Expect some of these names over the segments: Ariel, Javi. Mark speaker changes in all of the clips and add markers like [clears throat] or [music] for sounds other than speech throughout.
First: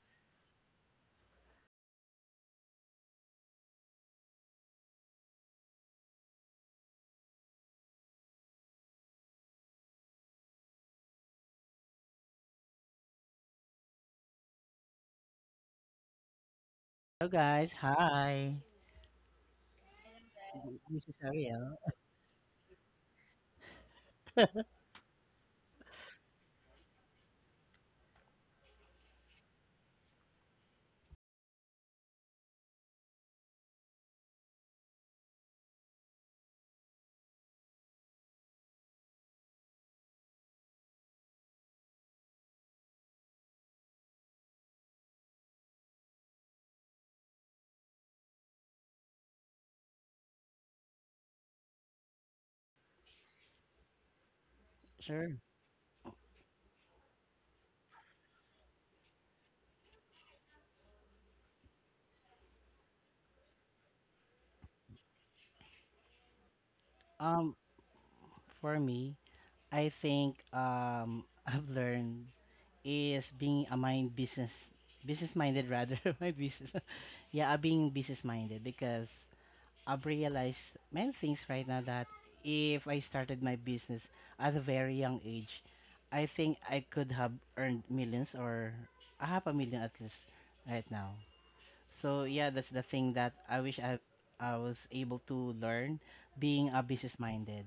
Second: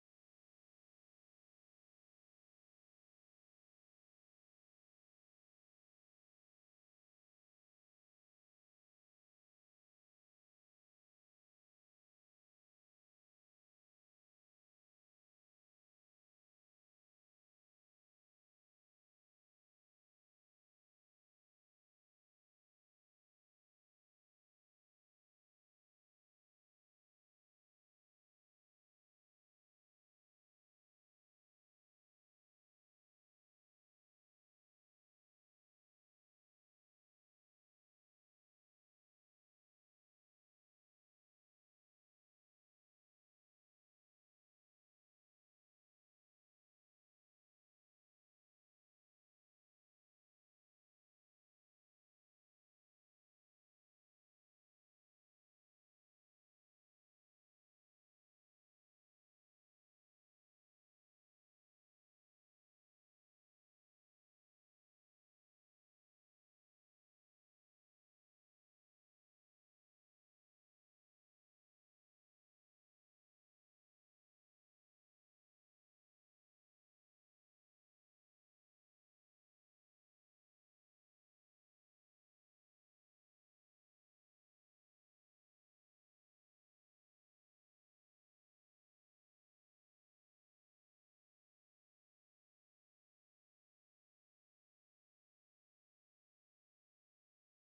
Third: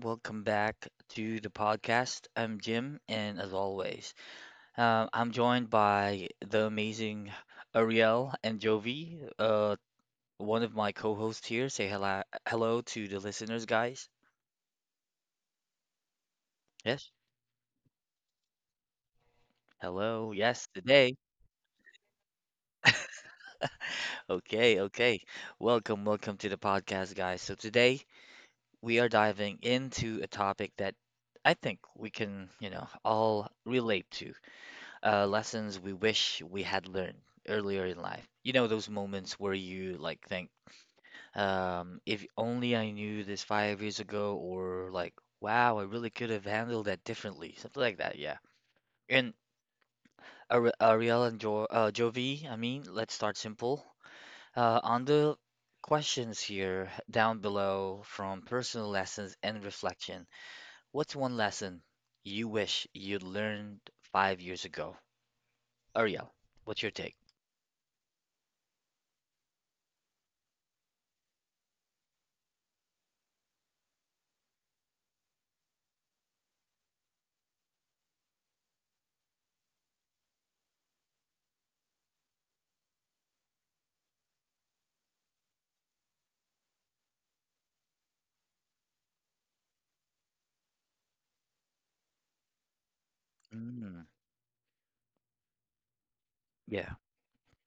Speaker 1: Welcome back to the podcast. I'm Jim, and as always, I'm joined by the amazing Ariel and Jovi, one of my co hosts here. Say hello, hello to the listeners, guys. Yes.
Speaker 2: Hello guys, hi.
Speaker 1: Hello. Yes,
Speaker 2: This is
Speaker 1: today.
Speaker 2: Ariel.
Speaker 1: Okay. Okay. Welcome. Welcome to the podcast, guys. So, today we are diving into a topic that I think we can, all relate to. Lessons we wish we had learned earlier in life. Those moments where you like think, if only I knew this 5 years ago, or like, wow, I really could have handled that differently, something like that, yeah. And Ariel and jo Jovi, I mean, let's start simple. On the
Speaker 2: Sure.
Speaker 1: questions here down below from personal lessons and reflection, what's one lesson you wish you'd learned 5 years ago? Ariel, what's your take?
Speaker 2: Um, for me, I think [laughs] I've learned is being a mind business business minded rather [laughs] my business. [laughs] yeah, Being business minded because I've realized many things right now that if I started my business at a very young age, I think I could have earned millions or a half a million at least right now. So yeah, that's the thing that I wish I was able to learn being a
Speaker 1: Yeah.
Speaker 2: business minded.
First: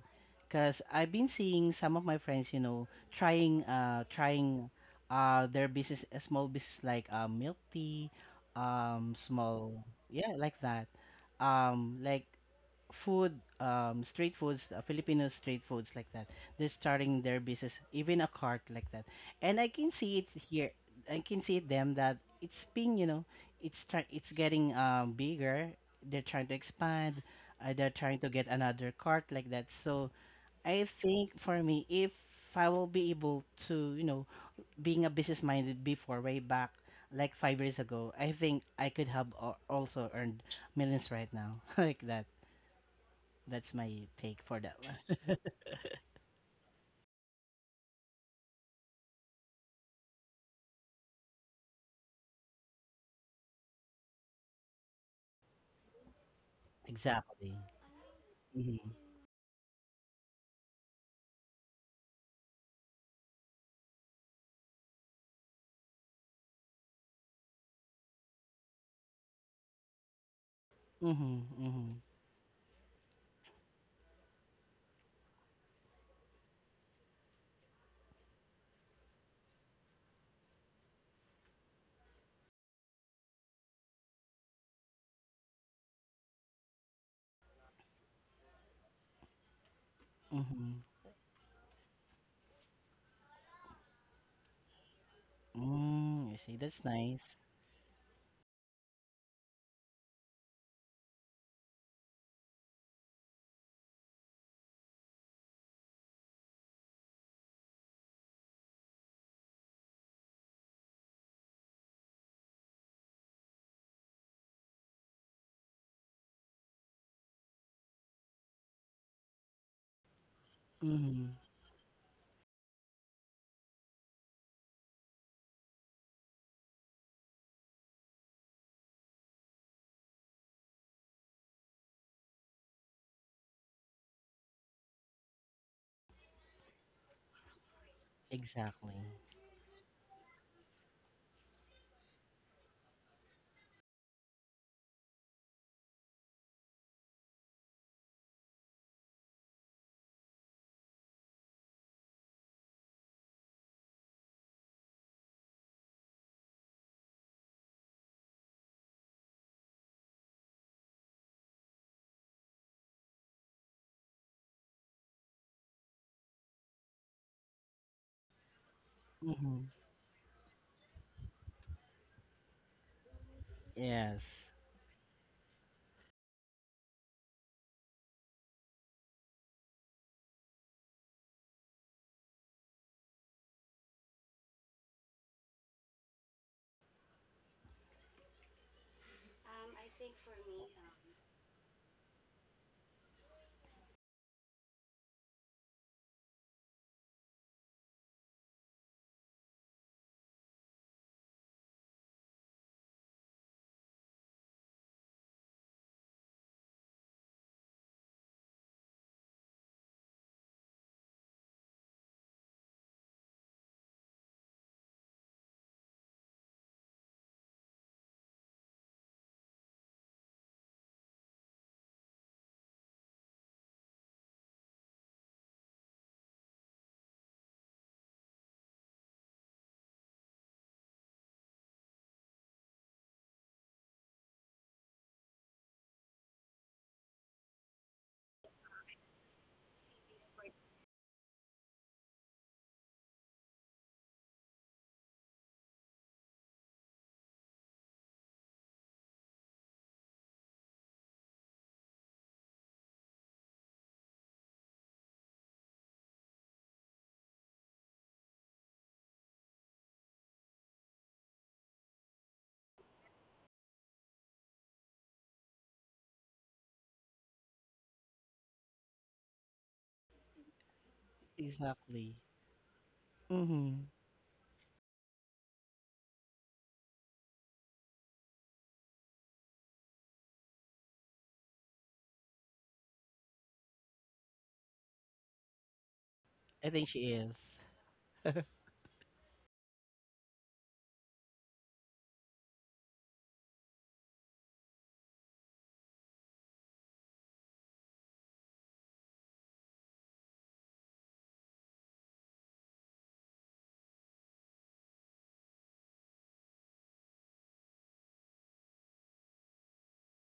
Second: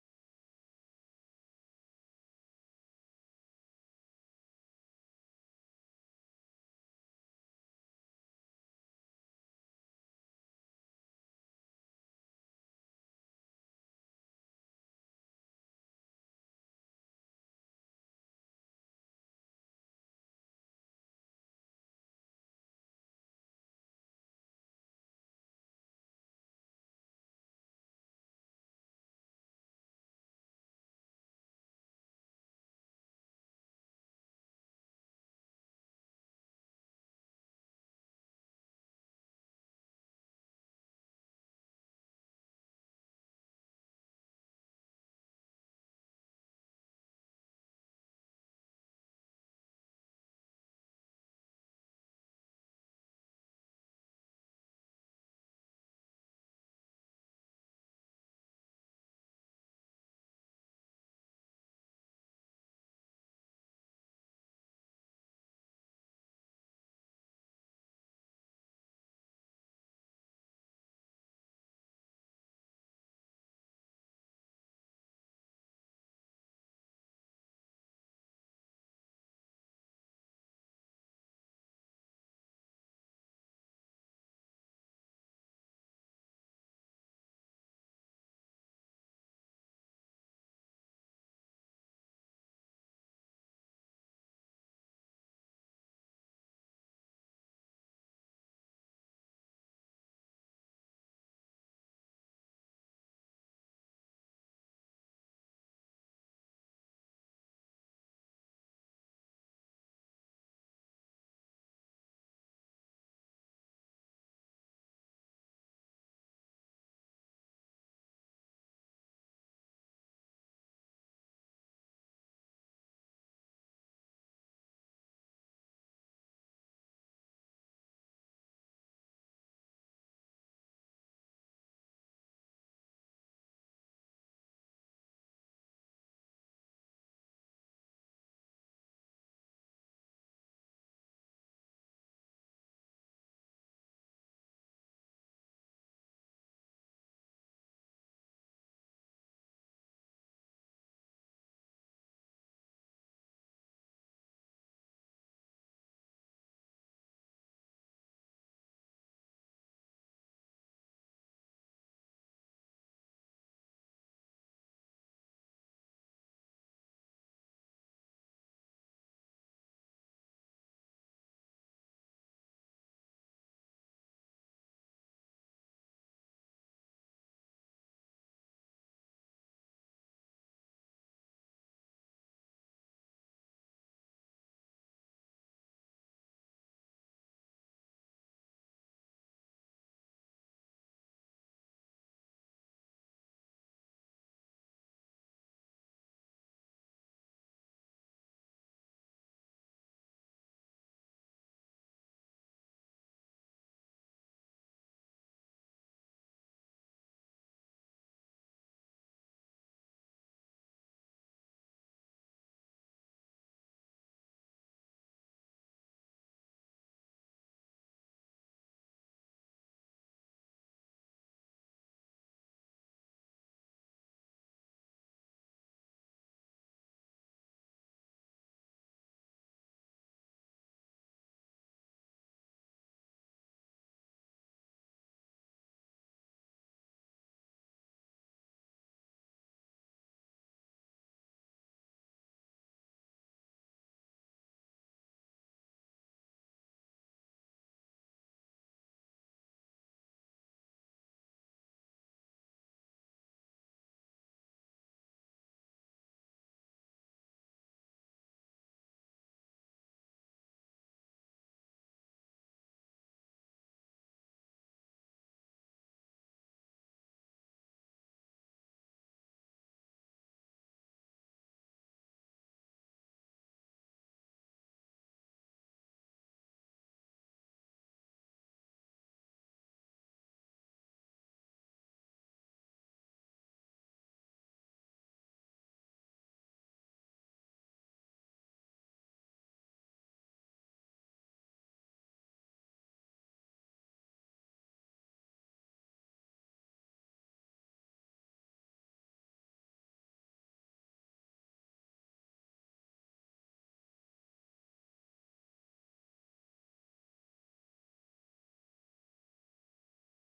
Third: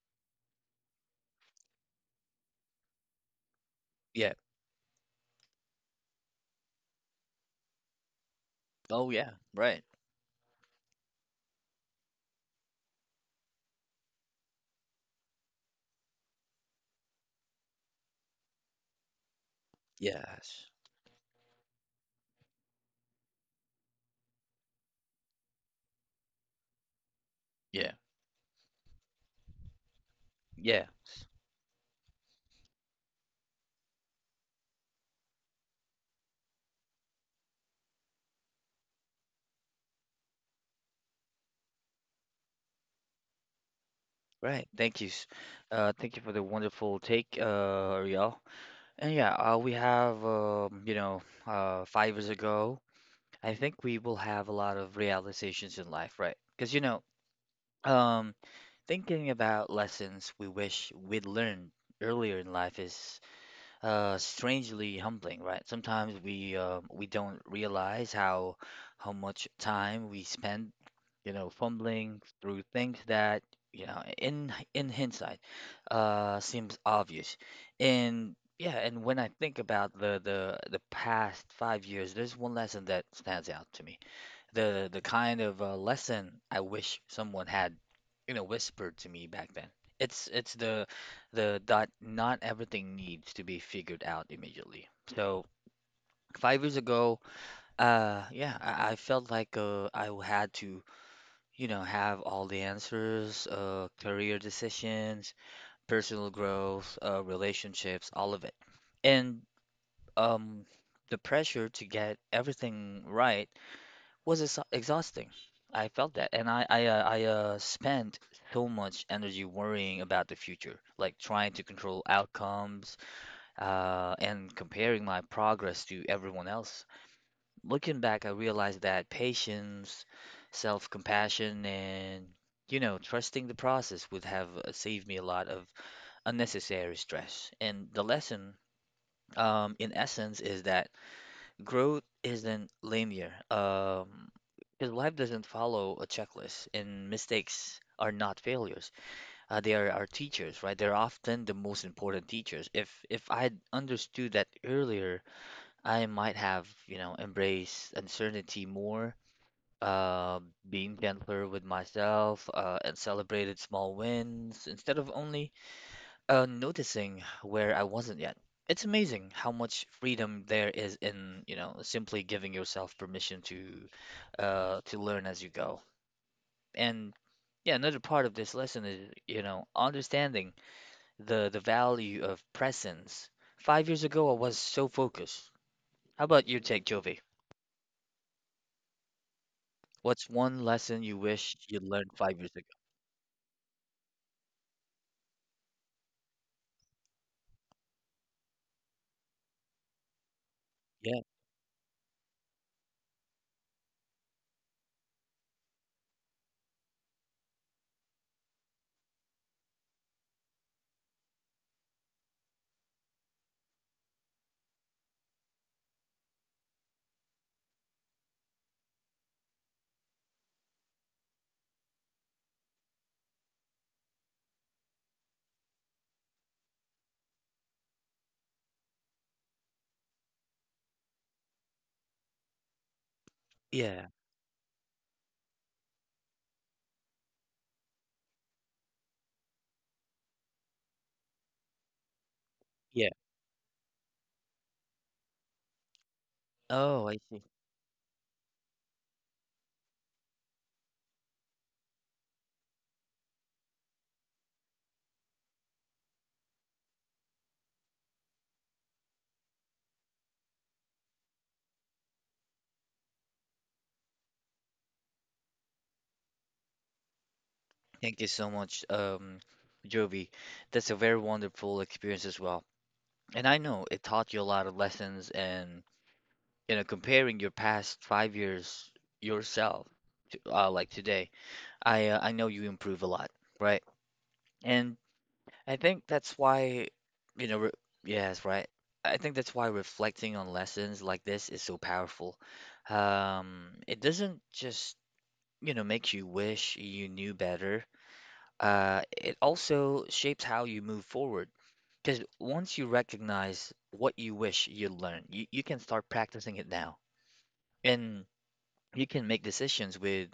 Speaker 2: Cause I've been seeing some of my friends, you know, trying uh
Speaker 1: Yeah.
Speaker 2: trying their business a small business like milk tea,
Speaker 1: Oh, yeah. Right.
Speaker 2: small yeah, like that. Like food, street foods, Filipino street foods like that. They're starting their business, even a cart like that. And I can see it
Speaker 1: Yes.
Speaker 2: here. I can see them that it's being, you know, it's try it's getting bigger. They're trying to expand.
Speaker 1: Yeah.
Speaker 2: They're trying to get another cart like that. So
Speaker 1: Yeah.
Speaker 2: I think for me, if I will be able to, you know, being a business minded before way back, like 5 years ago, I think I could have also earned millions right now, [laughs] like that. That's my take for
Speaker 1: Right.
Speaker 2: that
Speaker 1: Thank you.
Speaker 2: one.
Speaker 1: Thank you for the wonderful take, Ariel. And yeah, we have, 5 years ago, I think we will have a lot of realizations in life, right? Because,
Speaker 2: Exactly.
Speaker 1: um,
Speaker 2: Mhm.
Speaker 1: thinking about lessons we wish we'd learned earlier in life is strangely humbling, right? Sometimes we don't realize how much time we spend
Speaker 2: Mhm. Mhm.
Speaker 1: fumbling through things that, in hindsight, seems obvious. And yeah, and when I think about the past 5 years, there's one lesson that stands out to me. The kind of lesson I wish someone had, whispered to me back then. It's the
Speaker 2: Mhm.
Speaker 1: the that not everything needs to be figured out immediately. So
Speaker 2: Mm, you
Speaker 1: five
Speaker 2: see,
Speaker 1: years
Speaker 2: that's
Speaker 1: ago,
Speaker 2: nice.
Speaker 1: I felt like I had to have all the answers, career decisions, personal growth, relationships, all of it. And um, the pressure to get everything right was ex exhausting. I felt that, and I spent so much energy worrying about the future, like
Speaker 2: Mhm.
Speaker 1: trying to control outcomes, and comparing my progress to everyone else. Looking back, I realized that patience, self-compassion, and trusting the process would have saved me a lot of unnecessary stress. And the lesson,
Speaker 2: Exactly.
Speaker 1: in essence, is that growth isn't linear. Because life doesn't follow a checklist, and mistakes are not failures. They are our teachers, right? They're often the most important teachers. If I'd understood that earlier, I might have, embraced uncertainty more uh, being gentler with myself, and celebrated small wins instead of only noticing where I wasn't yet. It's amazing how
Speaker 2: Mhm.
Speaker 1: much freedom there is in, simply giving yourself permission
Speaker 2: Yes.
Speaker 1: to learn as you go. And yeah, another part of this lesson is, understanding the value of presence. 5 years ago, I was so focused. How about you take, Jovi?
Speaker 2: I think
Speaker 1: What's
Speaker 2: for
Speaker 1: one
Speaker 2: me,
Speaker 1: lesson you wish you learned 5 years ago? Yeah, yeah. Yeah. Oh, I see. Thank you so much, Jovi. That's a very
Speaker 2: exactly.
Speaker 1: wonderful
Speaker 2: Exactly.
Speaker 1: experience as well. And I know
Speaker 2: Mhm.
Speaker 1: it taught you a lot of lessons and, comparing your past 5 years yourself to, like today, I know you improve a lot, right? And I think that's
Speaker 2: I
Speaker 1: why,
Speaker 2: think she is.
Speaker 1: you know, re yes, right. I think that's why reflecting on lessons like this is so powerful. It doesn't just, make you wish you knew better it also shapes how you move forward. Because once you recognize what you wish you learned, you can start practicing it now, and you can make decisions with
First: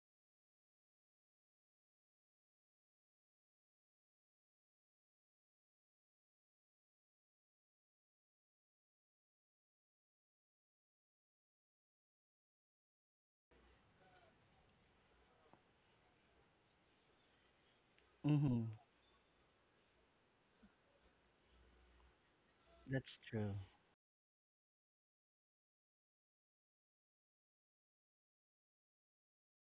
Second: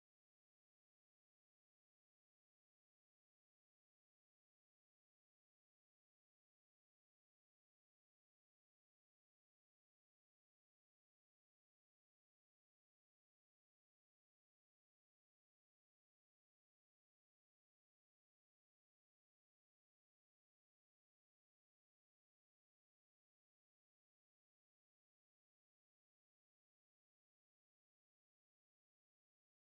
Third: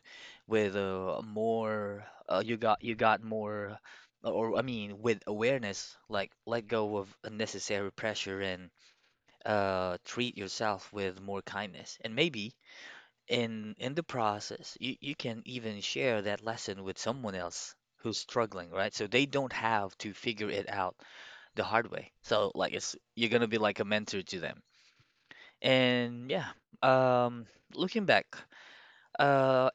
Speaker 1: more you got more, or I mean, with awareness, like let go of unnecessary pressure and treat yourself with more kindness, and maybe in the process, you can even share that lesson with someone else who's
Speaker 2: Mhm.
Speaker 1: struggling, right? So they don't have to figure it out the hard way. So like it's
Speaker 2: That's
Speaker 1: you're gonna
Speaker 2: true.
Speaker 1: be like a mentor to them. And yeah, um, looking back, uh,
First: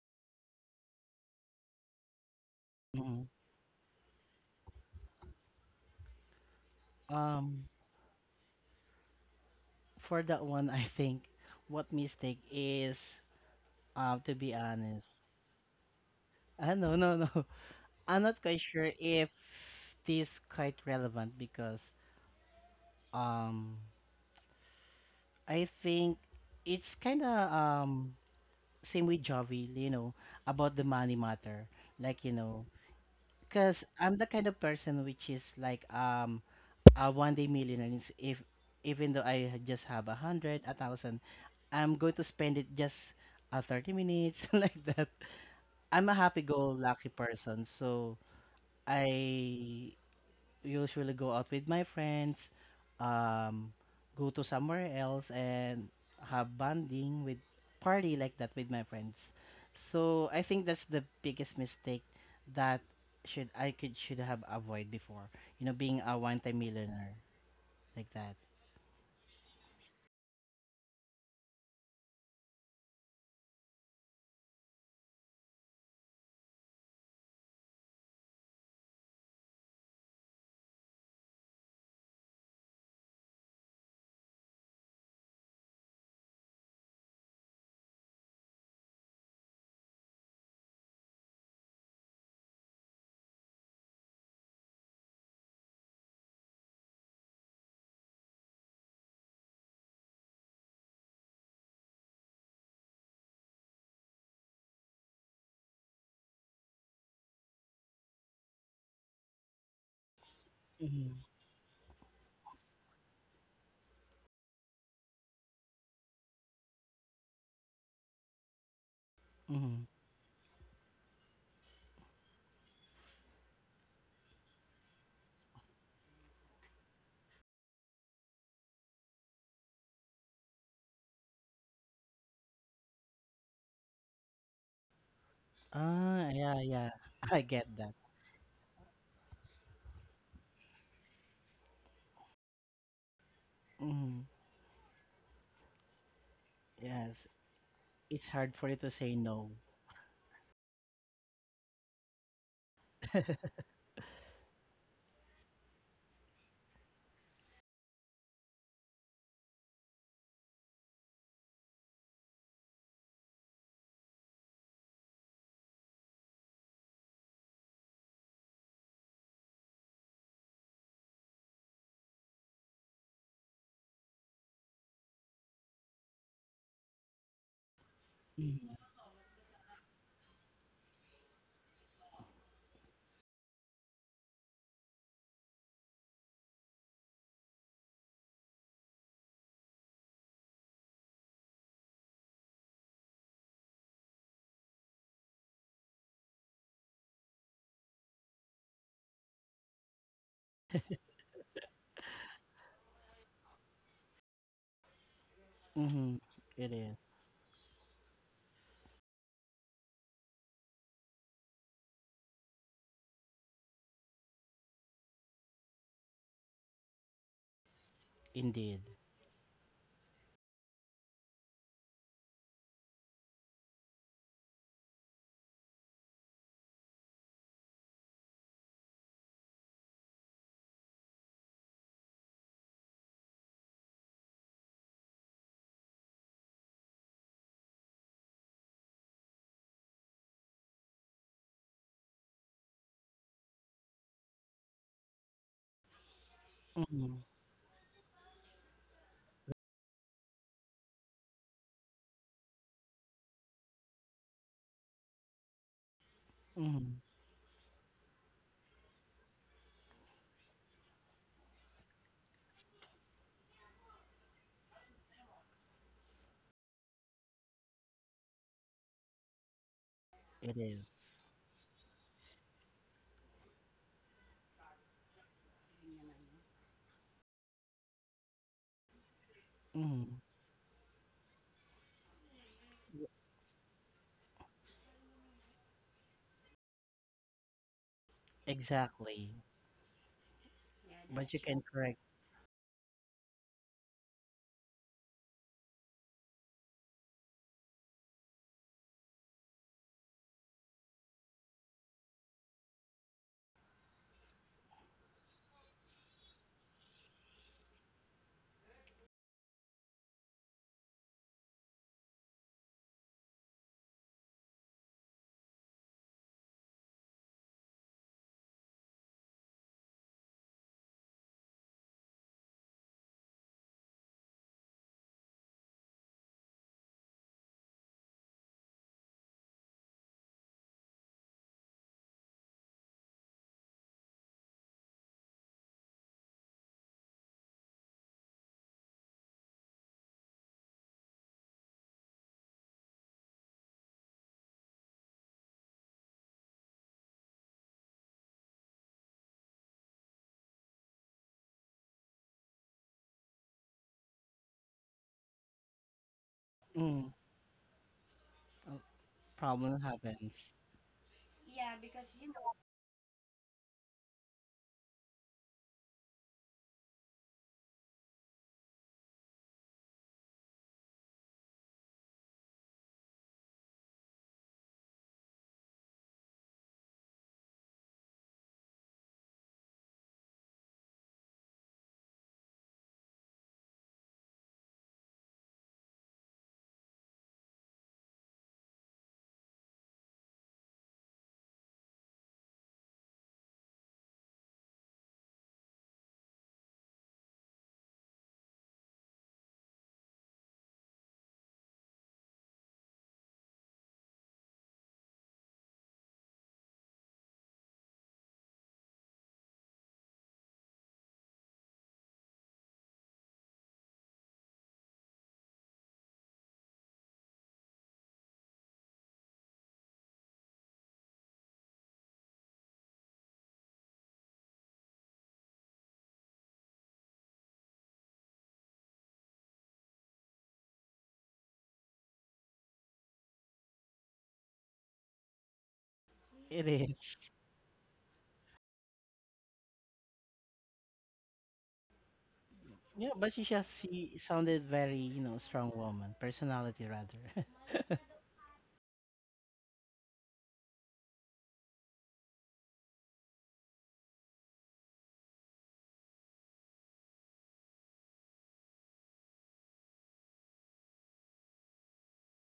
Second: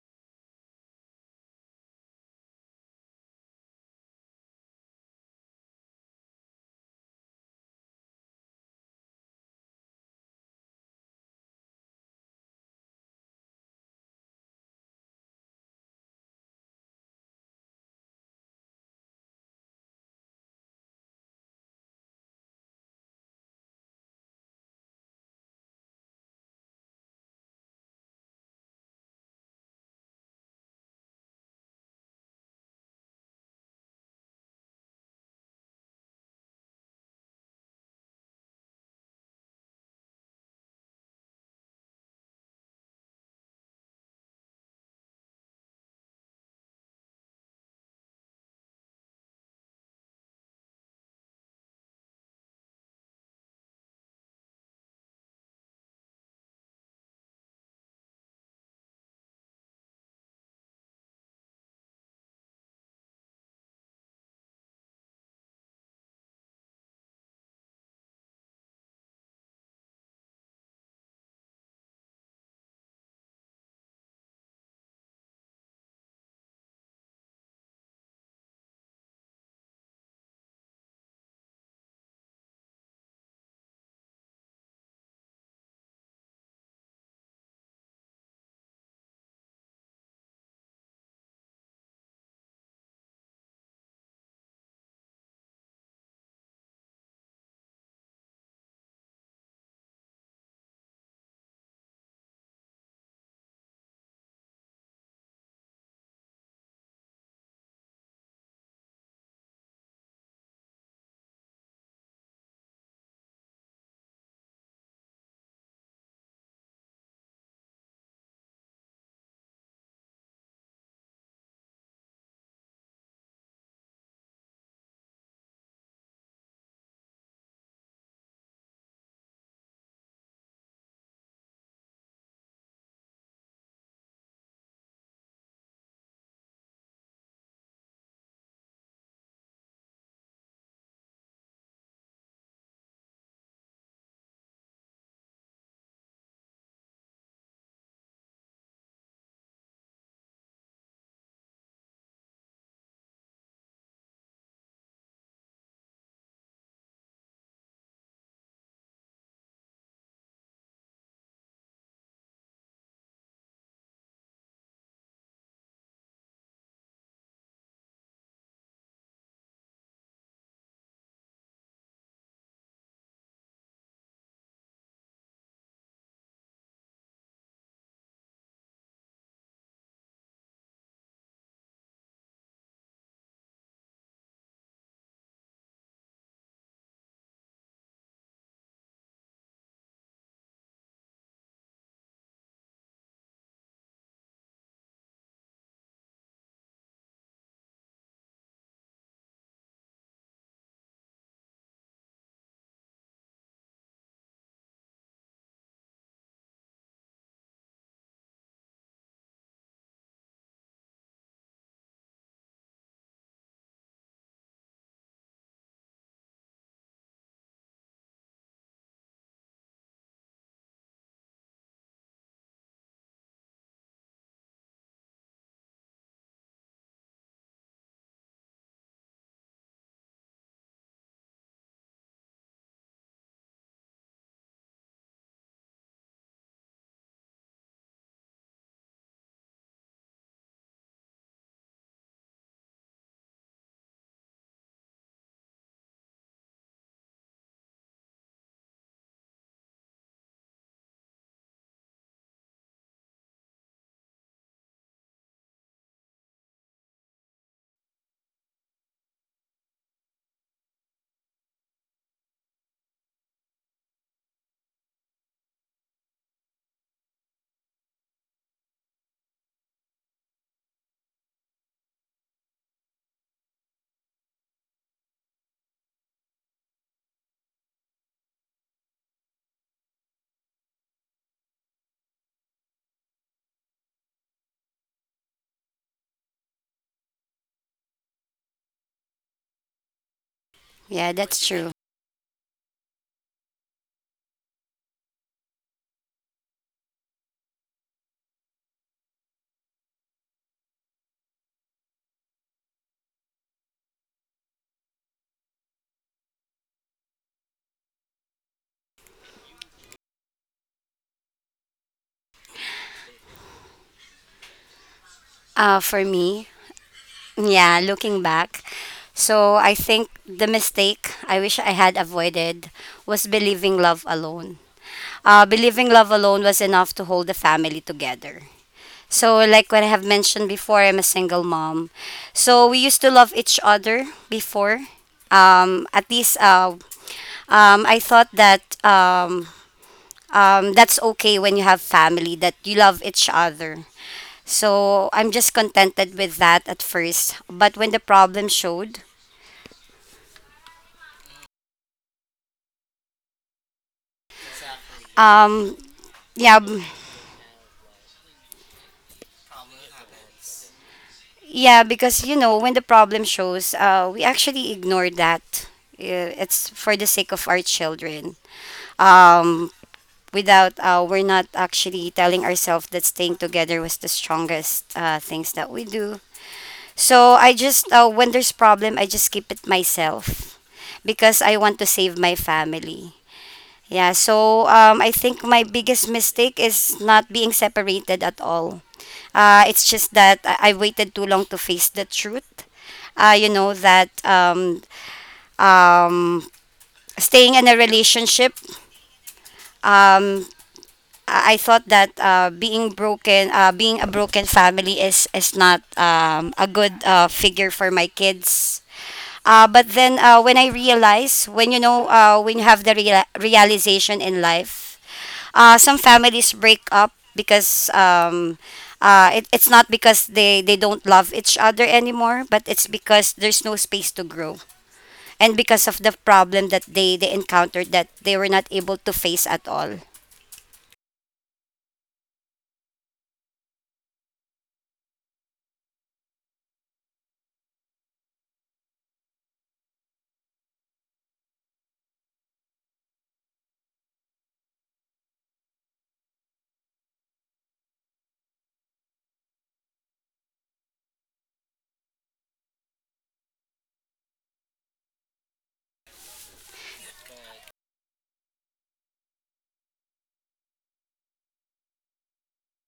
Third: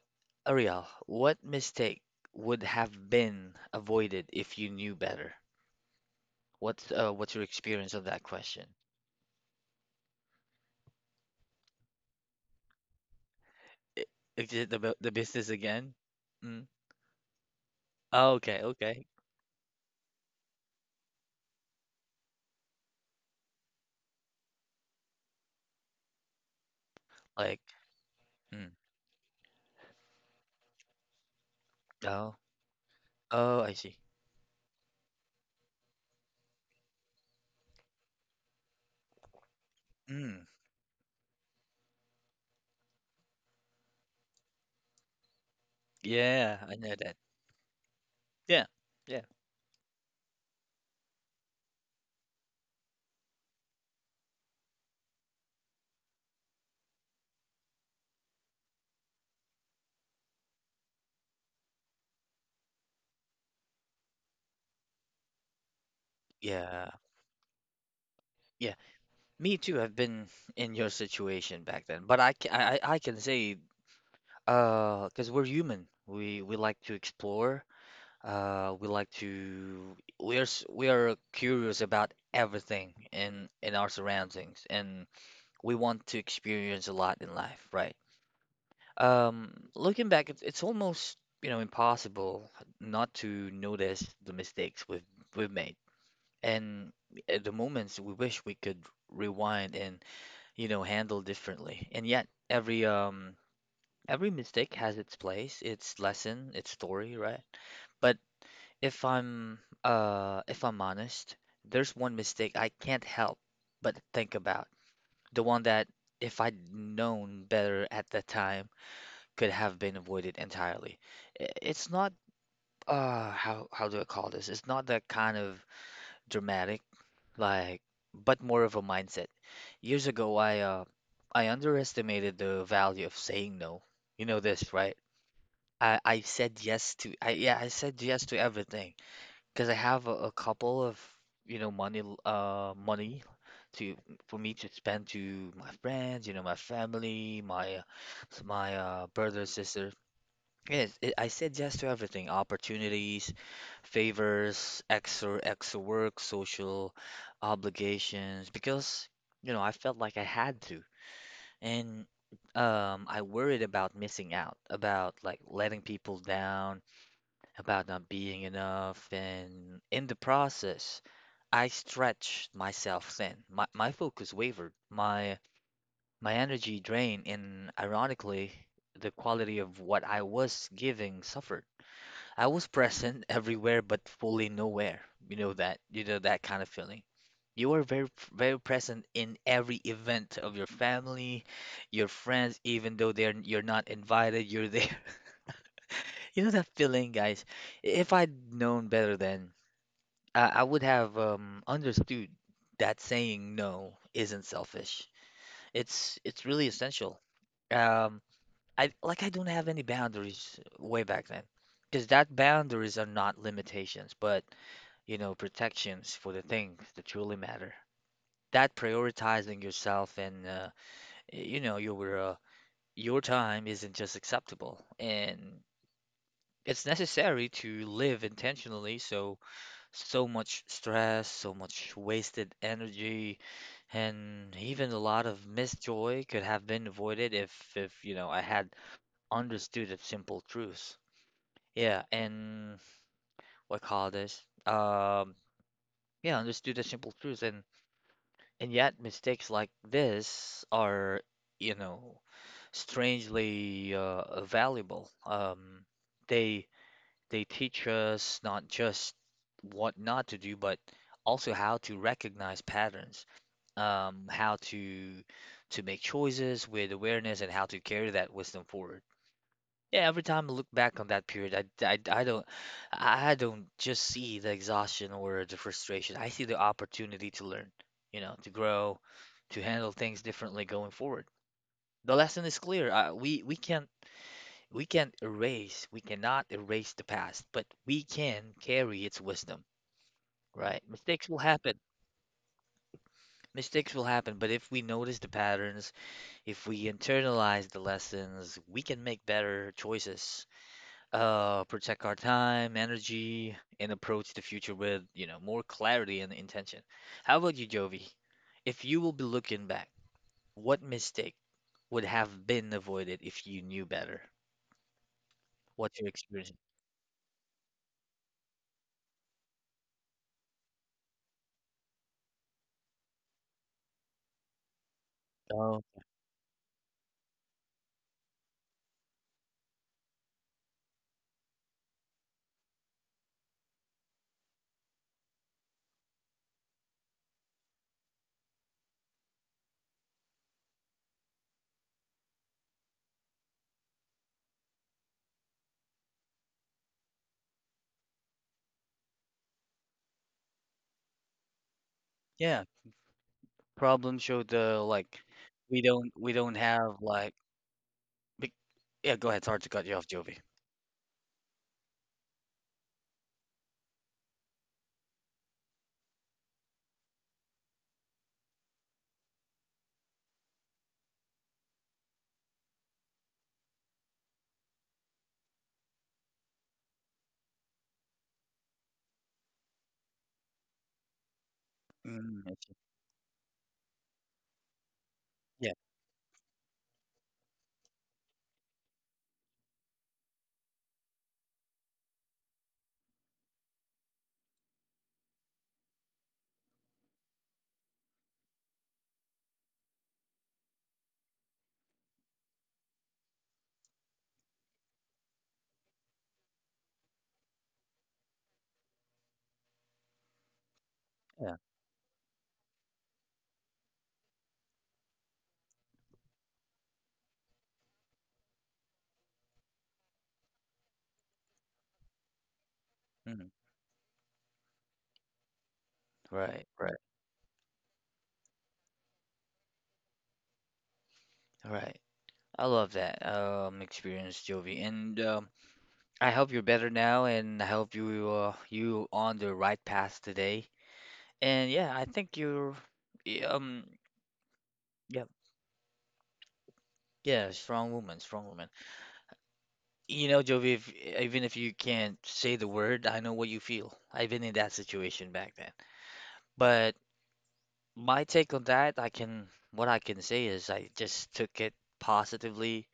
Speaker 1: Ariel, what mistake would have
Speaker 2: Mhm.
Speaker 1: been avoided if you knew better? What's your
Speaker 2: Um,
Speaker 1: experience of that question?
Speaker 2: for that one, I think what mistake is,
Speaker 1: I-
Speaker 2: to
Speaker 1: Is
Speaker 2: be
Speaker 1: it the the
Speaker 2: honest,
Speaker 1: business again? Mm.
Speaker 2: [laughs] ah, no, no, no. [laughs]
Speaker 1: Oh,
Speaker 2: I'm not
Speaker 1: okay,
Speaker 2: quite sure
Speaker 1: okay.
Speaker 2: if this quite relevant because um, I think it's kind of
Speaker 1: Like, mm.
Speaker 2: same with Javi, you know, about the money matter.
Speaker 1: Oh,
Speaker 2: Like, you know,
Speaker 1: oh, I see.
Speaker 2: because I'm the kind of person which is like a one day millionaire. It's if Even though I just
Speaker 1: Mm,
Speaker 2: have a hundred, a thousand, I'm going to spend it just 30 minutes [laughs] like that. I'm a
Speaker 1: yeah,
Speaker 2: happy
Speaker 1: I know
Speaker 2: go
Speaker 1: that.
Speaker 2: lucky person, so
Speaker 1: Yeah, yeah,
Speaker 2: I usually go out with my friends, um, go to somewhere else and have bonding with party like that with my friends. So I think that's the biggest mistake that should I could should have avoid before. You know, being a one time
Speaker 1: yeah,
Speaker 2: millionaire like that.
Speaker 1: yeah. Me too. I've been in your situation back then, but I can say, because we're human. We like to explore. We like to. We are curious about everything in our surroundings, and we want to experience a lot in life, right? Looking back, it's almost impossible not to notice the mistakes we've made and at the moments we wish we could rewind and handle differently. And yet every mistake has its place, its lesson, its story, right? But if i'm if I'm
Speaker 2: Mm-hmm.
Speaker 1: honest, there's one mistake I can't help but think about, the one that if I'd known better at the time could have been
Speaker 2: Mm-hmm.
Speaker 1: avoided entirely. It's not how how do I call this it's not that kind of dramatic, like, but more of a mindset. Years ago, I underestimated the value of saying no. You know this, right? I I
Speaker 2: Ah,
Speaker 1: said
Speaker 2: yeah,
Speaker 1: yes
Speaker 2: yeah.
Speaker 1: to I
Speaker 2: [laughs] I
Speaker 1: yeah I
Speaker 2: get
Speaker 1: said
Speaker 2: that.
Speaker 1: yes to everything because I have a couple of money to
Speaker 2: Mm-hmm.
Speaker 1: for me to spend to my friends, my
Speaker 2: Yes,
Speaker 1: family, my uh,
Speaker 2: it's
Speaker 1: s-
Speaker 2: hard
Speaker 1: my
Speaker 2: for you to
Speaker 1: uh,
Speaker 2: say
Speaker 1: brother,
Speaker 2: no.
Speaker 1: sister. Yes, it, I said yes to everything, opportunities, favors, extra work, social obligations, because I felt like I had to, and I worried about missing out, about like letting people down, about not being enough, and in the process, I stretched myself thin. My focus wavered, my energy drained, and ironically,
Speaker 2: Mm-hmm.
Speaker 1: the quality of what I was giving suffered. I was present everywhere but fully nowhere. You know that kind of feeling. You were very present in every event of your family, your friends, even though they're you're not invited, you're there. [laughs] You know that feeling, guys. If I'd known better then, I would have understood that saying no isn't selfish. It's
Speaker 2: Mm-hmm.
Speaker 1: it's really
Speaker 2: It is
Speaker 1: essential. Um, I like I don't have any boundaries way back then, because that boundaries are not limitations, but protections for the things that truly matter. That
Speaker 2: indeed.
Speaker 1: prioritizing yourself and you know your uh, your time isn't just acceptable, and it's necessary to live intentionally. So so much stress, so much wasted energy, and even a lot of missed joy could have been avoided if I had understood the simple truths. Yeah, and what call this? Yeah, understood the simple
Speaker 2: Mm-hmm.
Speaker 1: truths. And yet, mistakes like this are, you know, strangely valuable. They
Speaker 2: Mm-hmm.
Speaker 1: they teach us not just what not to do, but also how to recognize patterns, how to make choices with awareness, and how to carry that wisdom forward. Yeah, every time I look
Speaker 2: It is.
Speaker 1: back on that period, I, I, I don't I don't just see the exhaustion or the frustration. I see the opportunity to learn, to grow, to handle things
Speaker 2: Mm-hmm.
Speaker 1: differently going forward. The lesson is clear. We can't erase, we cannot erase the past, but we can carry its
Speaker 2: Exactly.
Speaker 1: wisdom, right?
Speaker 3: Yeah,
Speaker 1: Mistakes
Speaker 3: that's
Speaker 1: will
Speaker 2: But you
Speaker 3: true.
Speaker 2: can
Speaker 1: happen.
Speaker 2: correct.
Speaker 1: Mistakes will happen, but if we notice the patterns, if we internalize the lessons, we can make better choices, protect our time, energy, and approach the future with, more clarity and intention. How about you, Jovi? If you will be looking back, what mistake would have been avoided if you knew better?
Speaker 3: For
Speaker 1: What's your
Speaker 3: me,
Speaker 1: experience?
Speaker 3: yeah, looking back, so I think the mistake I wish I had avoided was believing love alone. Believing
Speaker 1: Oh,
Speaker 3: love alone was enough to hold the family together. So, like what I have mentioned before, I'm a single mom. So, we used to love each other before. At least, I thought that that's okay when you have family, that you love each other. So I'm just contented with that at first. But when the problem showed,
Speaker 1: yeah, problem showed the like
Speaker 3: um,
Speaker 1: we don't
Speaker 3: yeah,
Speaker 1: have
Speaker 2: Mm,
Speaker 1: like big,
Speaker 2: uh,
Speaker 1: yeah. Go ahead. It's hard to cut
Speaker 2: problem
Speaker 1: you off, Jovi.
Speaker 2: happens.
Speaker 3: yeah, because you know when the problem shows, we actually ignore that. It's for the sake of our children. Um, without we're not actually telling ourselves that staying together was the strongest things that we do. So I just when there's problem, I just keep it myself because I want to save my
Speaker 1: Mm, I see.
Speaker 3: family. Yeah, so I think my
Speaker 1: Yeah,
Speaker 3: biggest mistake is not being separated at all. It's just that I waited too long to face the truth. You know that um, staying in a relationship, um, I thought that being broken, being a broken family is not a good figure for my kids. But then when I realized,
Speaker 1: yeah,
Speaker 3: when you know, when you have the real realization in life. Some families break up because it's not because they don't love each other anymore, but it's because
Speaker 1: mm,
Speaker 3: there's no space to grow and because of the
Speaker 1: right,
Speaker 3: problem that
Speaker 1: right,
Speaker 3: they encountered that they were not able to face at all.
Speaker 1: right. I love that experience, Jovi, and. I hope you're
Speaker 2: It
Speaker 1: better now,
Speaker 2: is.
Speaker 1: and I hope you you on the right path today. And yeah, I think you're
Speaker 2: Yeah,
Speaker 1: y-
Speaker 2: but she just
Speaker 1: um
Speaker 2: she sounded
Speaker 1: yeah,
Speaker 2: very, you know, strong woman. Personality
Speaker 1: yeah, strong woman,
Speaker 2: rather.
Speaker 1: strong woman. You know, Jovi, if, even if you can't say the word, I know what you feel. I've been in that situation back then. But my take on that, I can what I can say is I just took it positively.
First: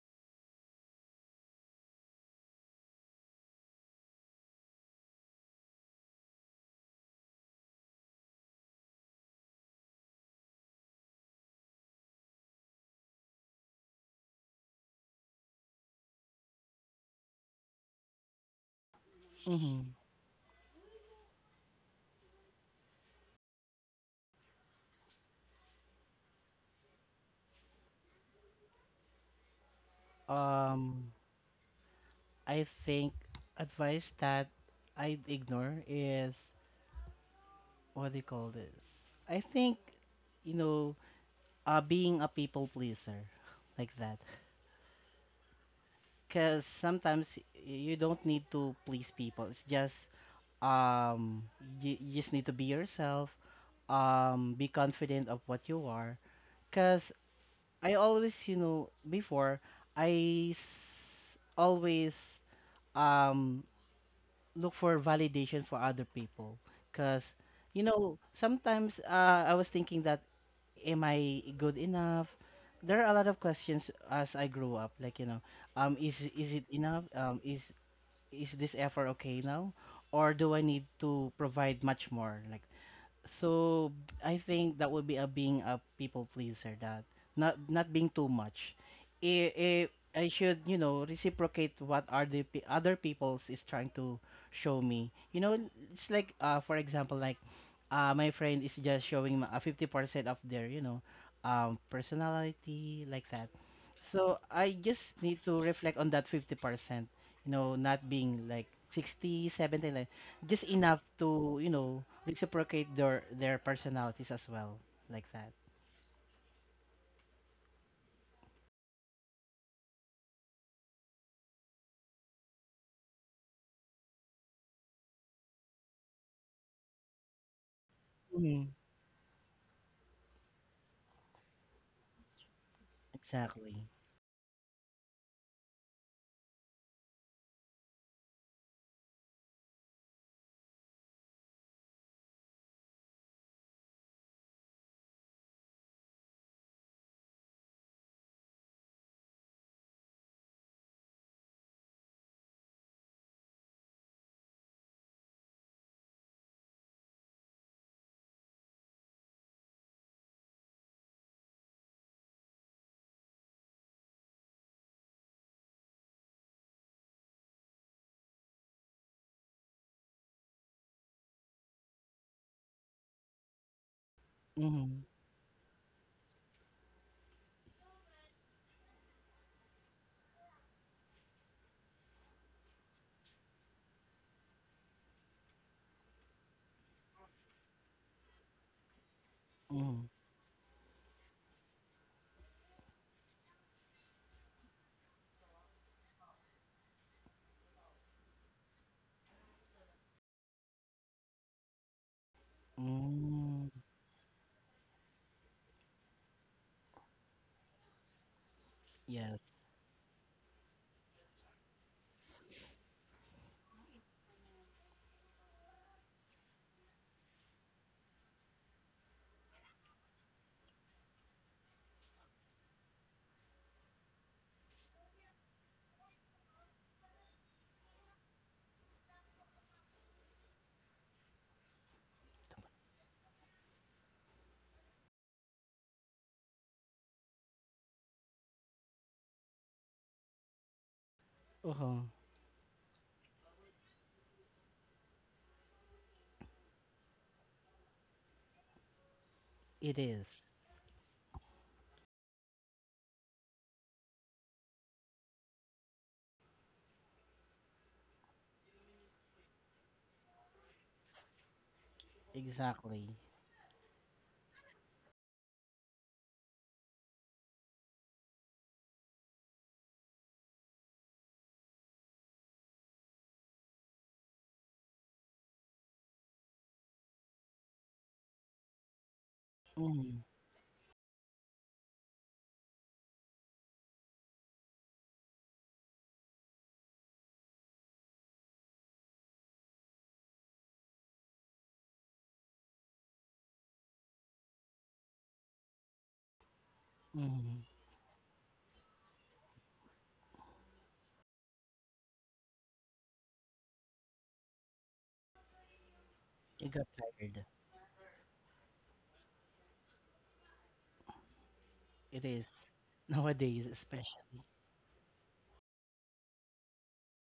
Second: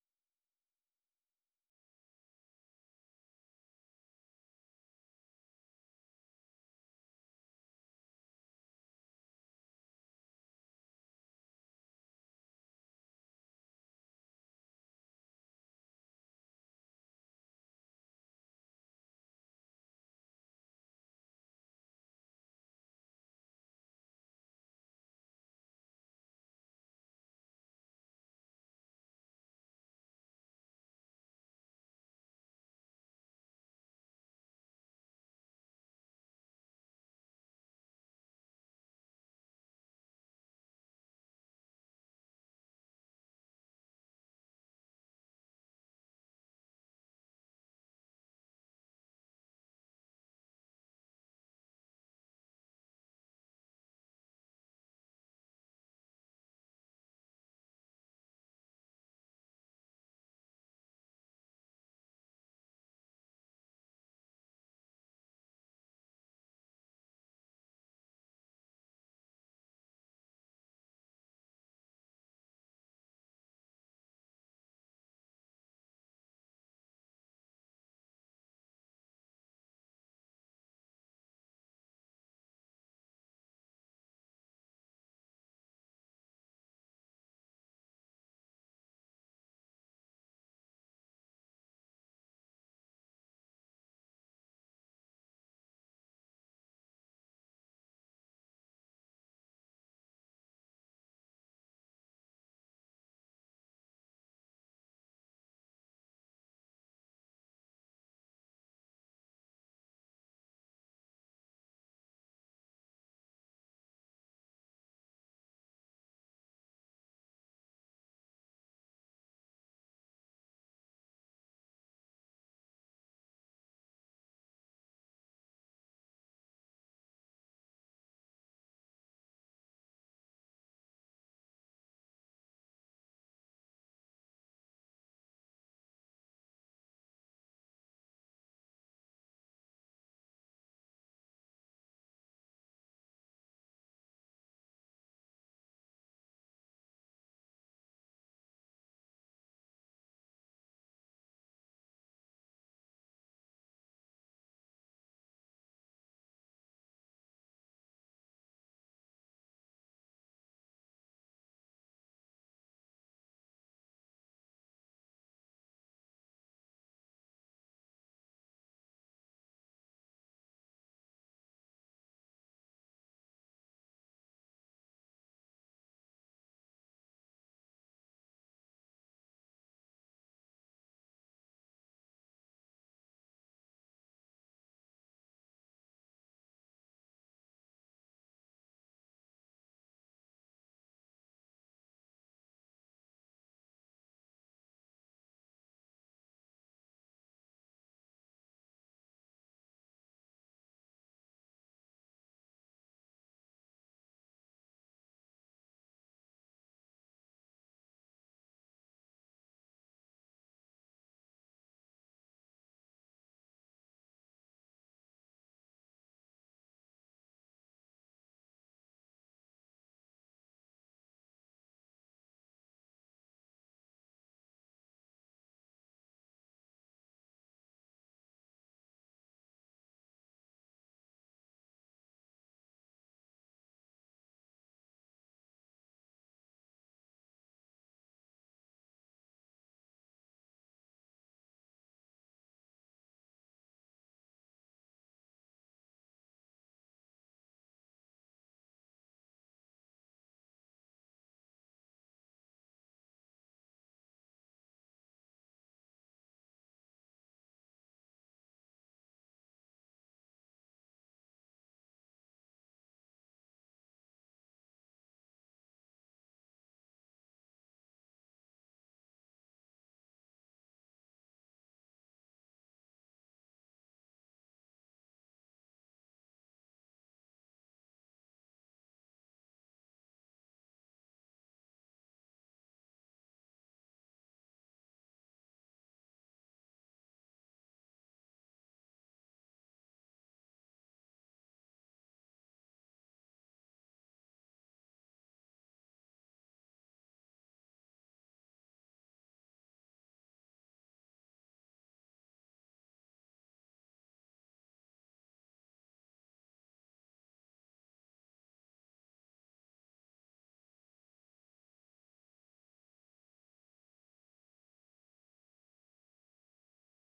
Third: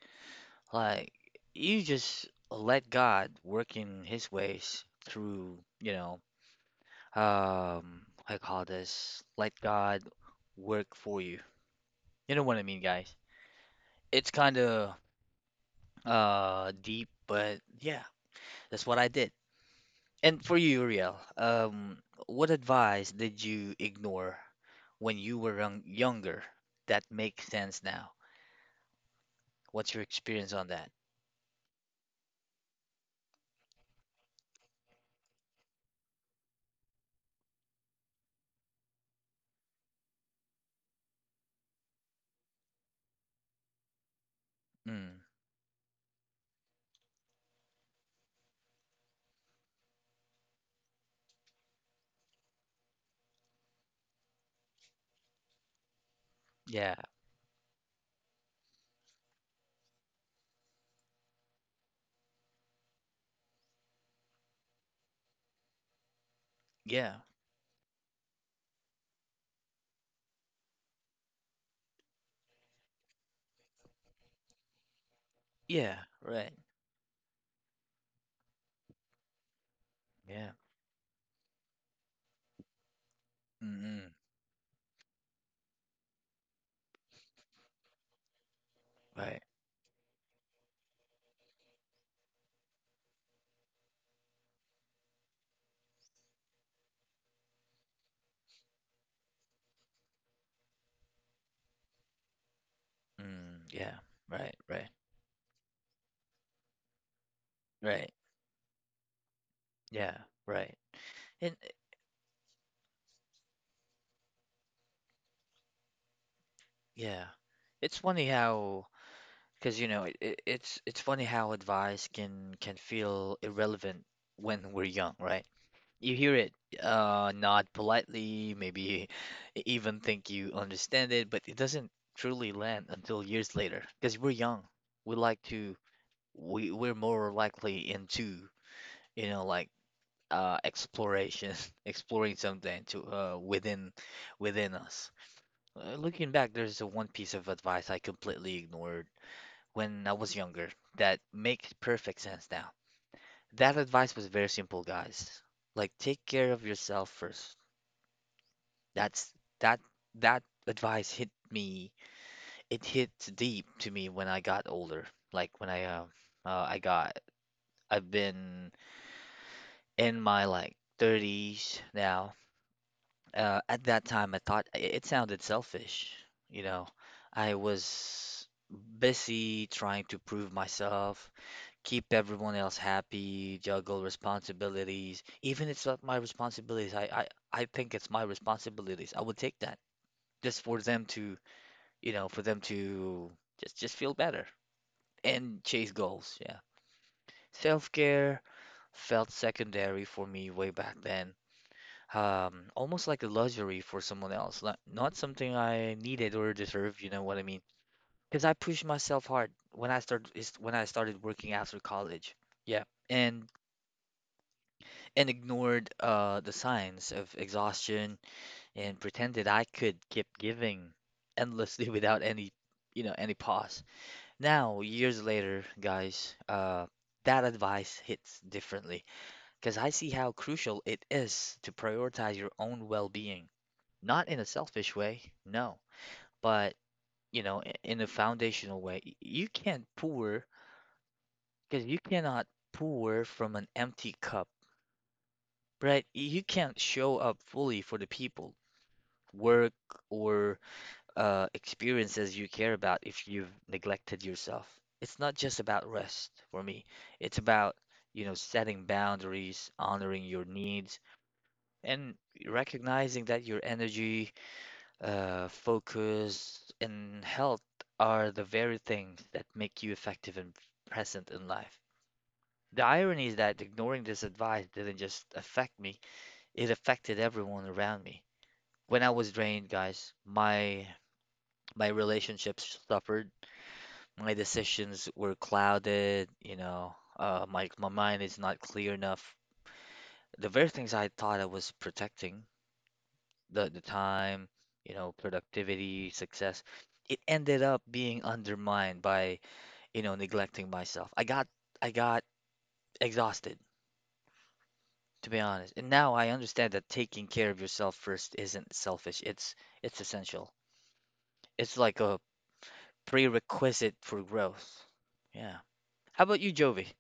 Speaker 1: Like you just let God work in His ways through you know. um I call this let God work for you. You know what I mean, guys. It's kind of deep, but yeah, that's what I did.
Speaker 2: [laughs] Hmm.
Speaker 1: And for you, Uriel, what advice did you ignore when you were younger that makes sense now? What's your experience on that?
Speaker 2: Um, I think advice that I'd ignore is, what do you call this? I think, you know, being a people pleaser, [laughs] like that.
Speaker 1: Mm,
Speaker 2: Because sometimes you don't need to please people. It's just um you just need to be yourself, um, be confident of what you are because
Speaker 1: yeah,
Speaker 2: I always, you know, before always um look for validation for other people because
Speaker 1: yeah,
Speaker 2: you know sometimes I was thinking that am I good enough? There are a lot of questions as I grew up, like, you know,
Speaker 1: yeah,
Speaker 2: is it
Speaker 1: right,
Speaker 2: enough? Um, is this effort okay now
Speaker 1: yeah,
Speaker 2: or do I need to provide much more like?
Speaker 1: mm,
Speaker 2: So
Speaker 1: mm,
Speaker 2: I think that would be a being a people pleaser, that not being too much.
Speaker 1: right,
Speaker 2: I I should, you know, reciprocate what are the other people's is trying to show me. You know, it's like for example like my friend is just showing a 50% of their you know personality like that.
Speaker 1: mm, yeah,
Speaker 2: So I
Speaker 1: right, right,
Speaker 2: just need to reflect on that 50%. You know, not
Speaker 1: right,
Speaker 2: being like 60, 70, like
Speaker 1: yeah,
Speaker 2: just
Speaker 1: right.
Speaker 2: enough to you
Speaker 1: And
Speaker 2: know reciprocate their personalities as well, like that.
Speaker 1: yeah. It's funny how, because you know, it- it's funny how advice can feel irrelevant when we're young, right? You hear it, nod
Speaker 2: Mm.
Speaker 1: politely, maybe even think you understand it, but it doesn't truly land until
Speaker 2: Exactly.
Speaker 1: years later. Because we're young, we like to, we're more likely into, like exploration, [laughs] exploring something to within within us. Looking back, there's a one piece of advice I completely ignored when I was younger that makes perfect sense now. That advice was very simple, guys. Like take care of yourself first. That's that that advice hit me. It hit deep to me when I got older. Like when I got I've been in my like 30s now. At that time, I thought
Speaker 2: Mhm.
Speaker 1: it sounded selfish. You know, I was busy trying to prove myself, keep everyone else happy, juggle responsibilities. Even it's not my responsibilities, I think it's my responsibilities. I would take that
Speaker 2: Mhm.
Speaker 1: just for them to, you know, for them to just feel better and chase goals. Yeah. Self-care felt secondary for me way back then. Almost like a
Speaker 2: Mm,
Speaker 1: luxury for someone else, not something I needed or deserved, you know what I mean? Because I pushed
Speaker 2: yes.
Speaker 1: myself hard when I started working after college. Yeah. And ignored the signs of exhaustion and pretended I could keep giving endlessly [laughs] without any, you know, any pause. Now, years later, guys, that advice hits differently because I see how crucial it is to prioritize your own well-being. Not in a selfish way, no, but you know, in a foundational way. You can't pour
Speaker 2: Uh-huh.
Speaker 1: because you cannot pour from an empty cup, right? You can't show up fully for the people, work,
Speaker 2: It is.
Speaker 1: or experiences you care about if you've neglected yourself. It's not just about rest for me. It's about, you know, setting boundaries, honoring your needs, and
Speaker 2: Exactly.
Speaker 1: recognizing that your energy, focus, and health are the very things that make you effective and present in life. The irony is that ignoring this advice didn't just affect me, it affected everyone around me. When I was drained,
Speaker 2: Mhm.
Speaker 1: guys, my relationships suffered, my decisions were clouded, you know, my mind is not clear enough. The very things I thought I was protecting, the time, you know, productivity, success, it
Speaker 2: Mhm.
Speaker 1: ended up being undermined by, you know, neglecting myself. I got exhausted, to be honest. And now I
Speaker 2: It got
Speaker 1: understand that
Speaker 2: tired.
Speaker 1: taking care of yourself first isn't selfish. It's essential. It's
Speaker 2: It
Speaker 1: like
Speaker 2: is.
Speaker 1: a
Speaker 2: [laughs] Nowadays,
Speaker 1: prerequisite
Speaker 2: especially.
Speaker 1: for growth. Yeah. How about you, Jovi?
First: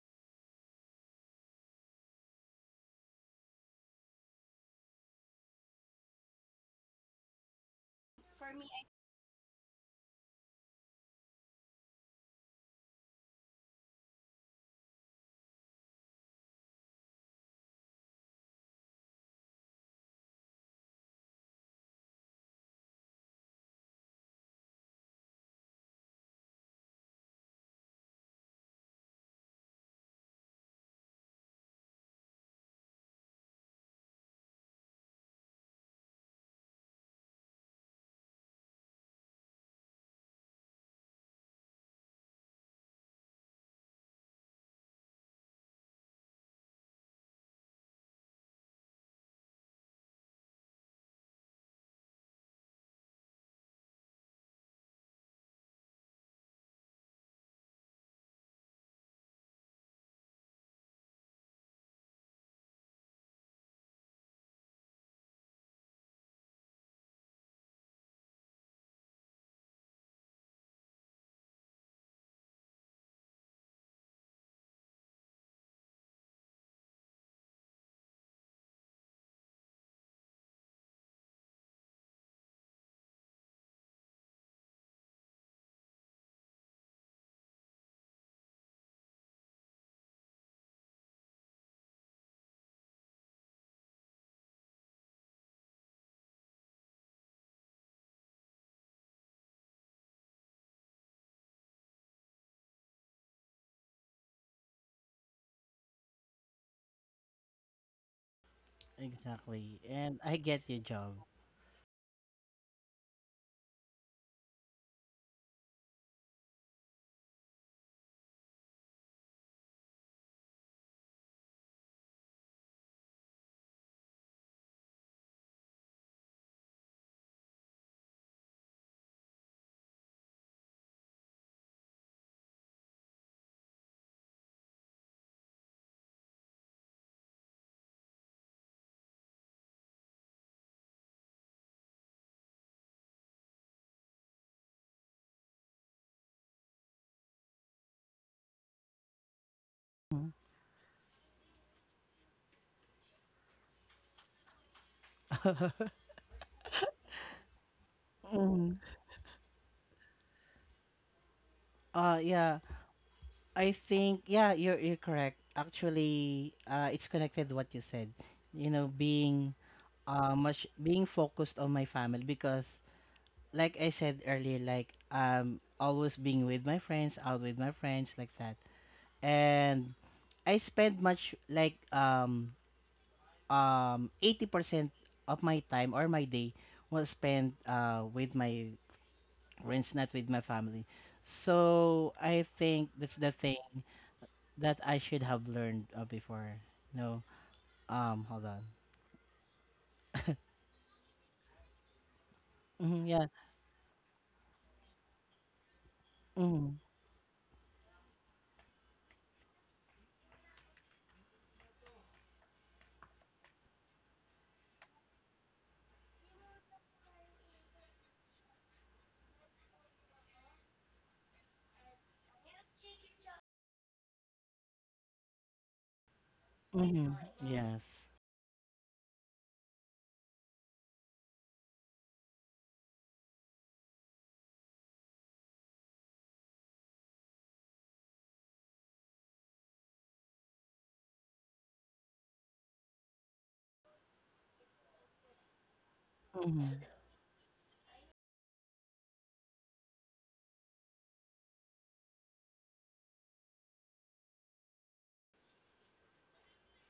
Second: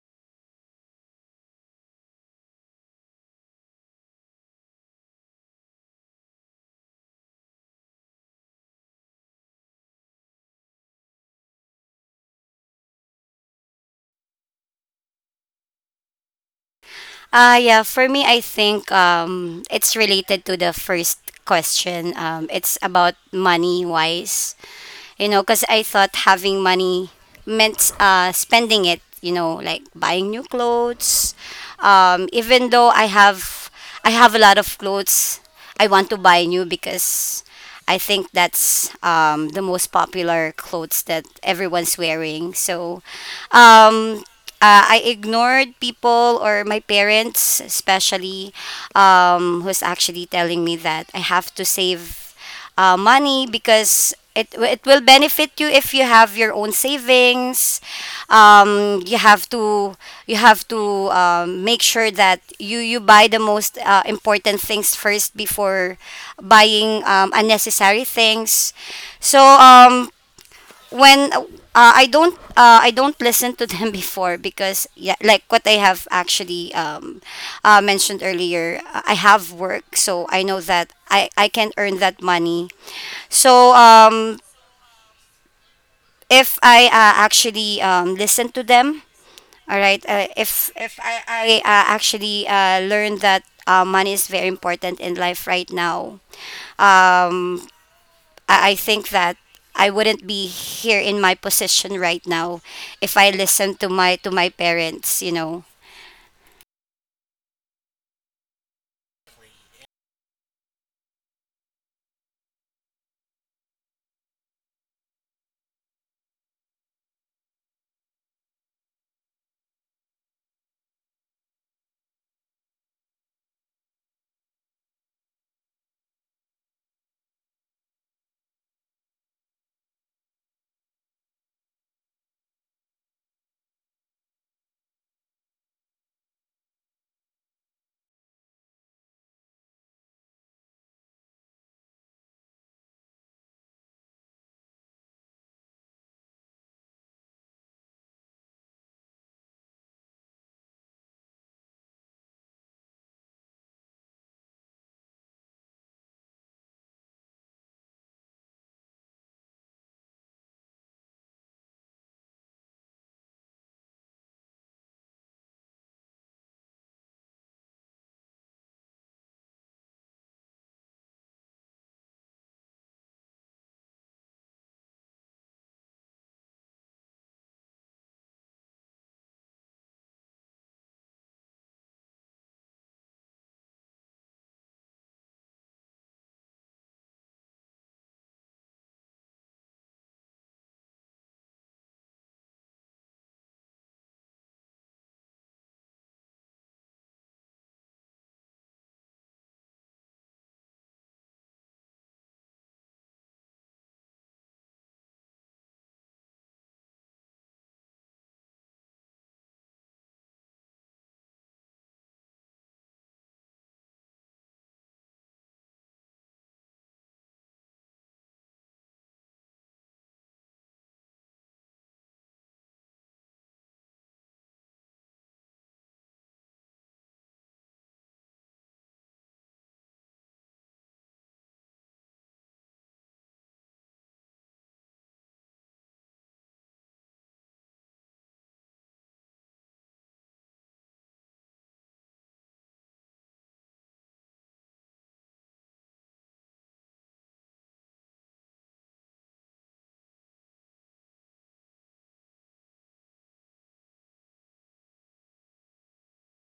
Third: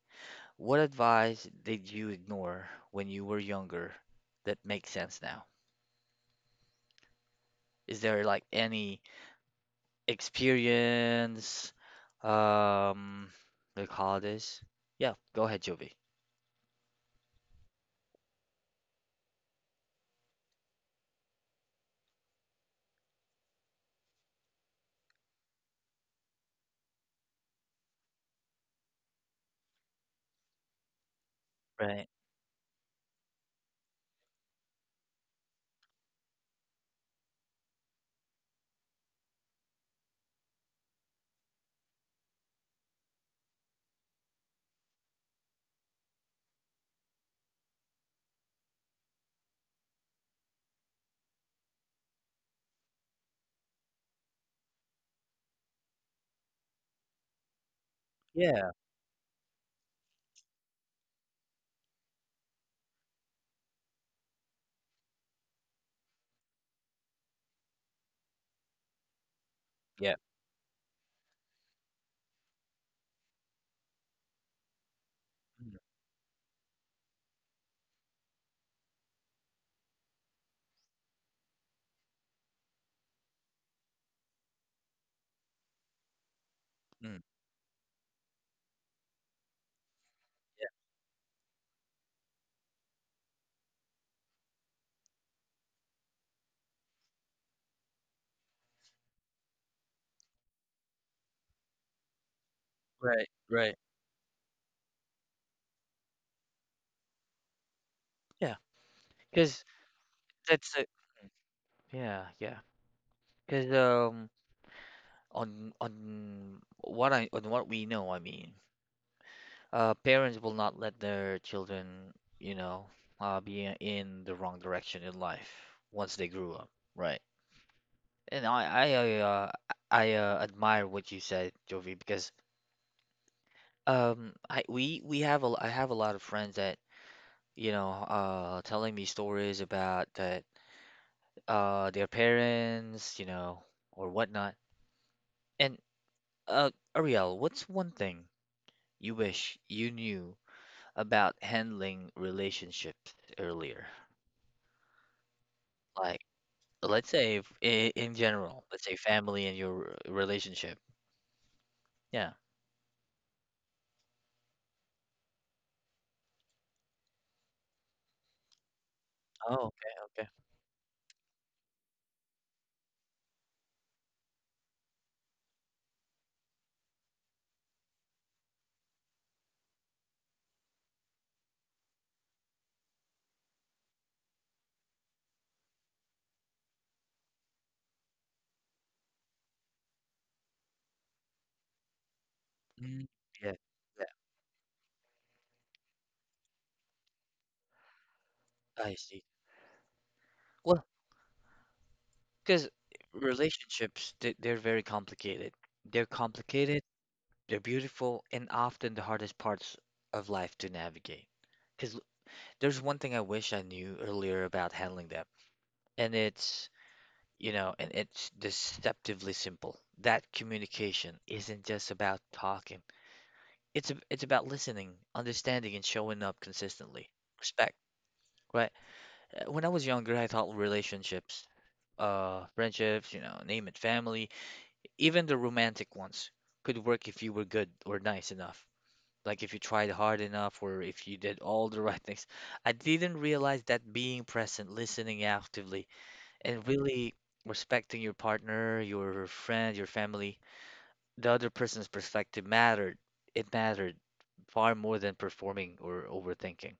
Speaker 1: What advice did you ignore when you were younger that makes sense now? Is there like any experience, um, what do call this? Yeah, go ahead, Jovi.
Speaker 3: Yeah, for me, I think it's related to the first question. It's about money wise. You know, because I thought having money meant spending it, you know, like buying new clothes.
Speaker 1: Right.
Speaker 3: Even though I have a lot of clothes, I want to buy new because I think that's the most popular clothes that everyone's wearing. So, um, uh, I ignored people or my parents, especially, who's actually telling me that I have to save money because it will benefit you if you have your own savings.
Speaker 1: Yeah,
Speaker 3: You have to make sure that you buy the most important things first before buying unnecessary things. So
Speaker 1: yeah.
Speaker 3: when I don't listen to them [laughs] before because yeah,
Speaker 1: Mm,
Speaker 3: like what I have actually mentioned earlier, I have work, so I know that I can earn that money. So if
Speaker 1: mm,
Speaker 3: I actually listen to them, all right.
Speaker 1: yeah,
Speaker 3: If I I actually learn that money is very important in life right now. Um, I think that I wouldn't be here in my position right now
Speaker 1: right,
Speaker 3: if I
Speaker 1: right.
Speaker 3: listened to my parents, you know.
Speaker 1: Yeah, because
Speaker 2: Exactly. And I get
Speaker 1: that's
Speaker 2: your
Speaker 1: it.
Speaker 2: job.
Speaker 1: Yeah, yeah. Because on what we know, I mean, parents will not let their children, you know, be in the wrong direction in life once they grew up, right? And I admire what you said, Jovi, because I have a lot of friends that you know telling me stories about that their parents you know or whatnot. And Ariel, what's one thing you wish you knew about handling relationships earlier? Like let's say if, in general, let's say family and your relationship. Yeah.
Speaker 2: Yeah, I think yeah, you're correct. Actually, uh, it's connected to what you said. You know, being
Speaker 1: Oh, okay, okay.
Speaker 2: much being focused on my family because like I said earlier, like always being with my friends, out with my friends, like that. And I spend much like um 80% of my time or my day was spent with my friends, not with my family. So I think
Speaker 1: Mm,
Speaker 2: that's the
Speaker 1: yeah,
Speaker 2: thing
Speaker 1: yeah.
Speaker 2: that I should have learned before. No, hold on.
Speaker 1: I see. Well. Because
Speaker 2: Mm-hmm, yeah.
Speaker 1: relationships, they're very complicated. They're
Speaker 2: Mm-hmm,
Speaker 1: complicated, they're beautiful, and often the hardest parts of life to navigate. Because there's one thing I wish I knew earlier about handling them, and it's, you know, and it's deceptively simple. That communication isn't just about talking. It's about listening, understanding, and showing up
Speaker 2: mm-hmm,
Speaker 1: consistently. Respect,
Speaker 2: yes.
Speaker 1: right? When I was younger, I thought relationships, friendships, you know, name it, family. Even the romantic ones could work if you were good or nice enough. Like if you tried hard enough or if you did all the [laughs] right things. I didn't realize that being present, listening actively,
Speaker 2: Mm-hmm,
Speaker 1: and really respecting your partner, your friend, your family, the other person's perspective mattered. It mattered far more than performing or overthinking.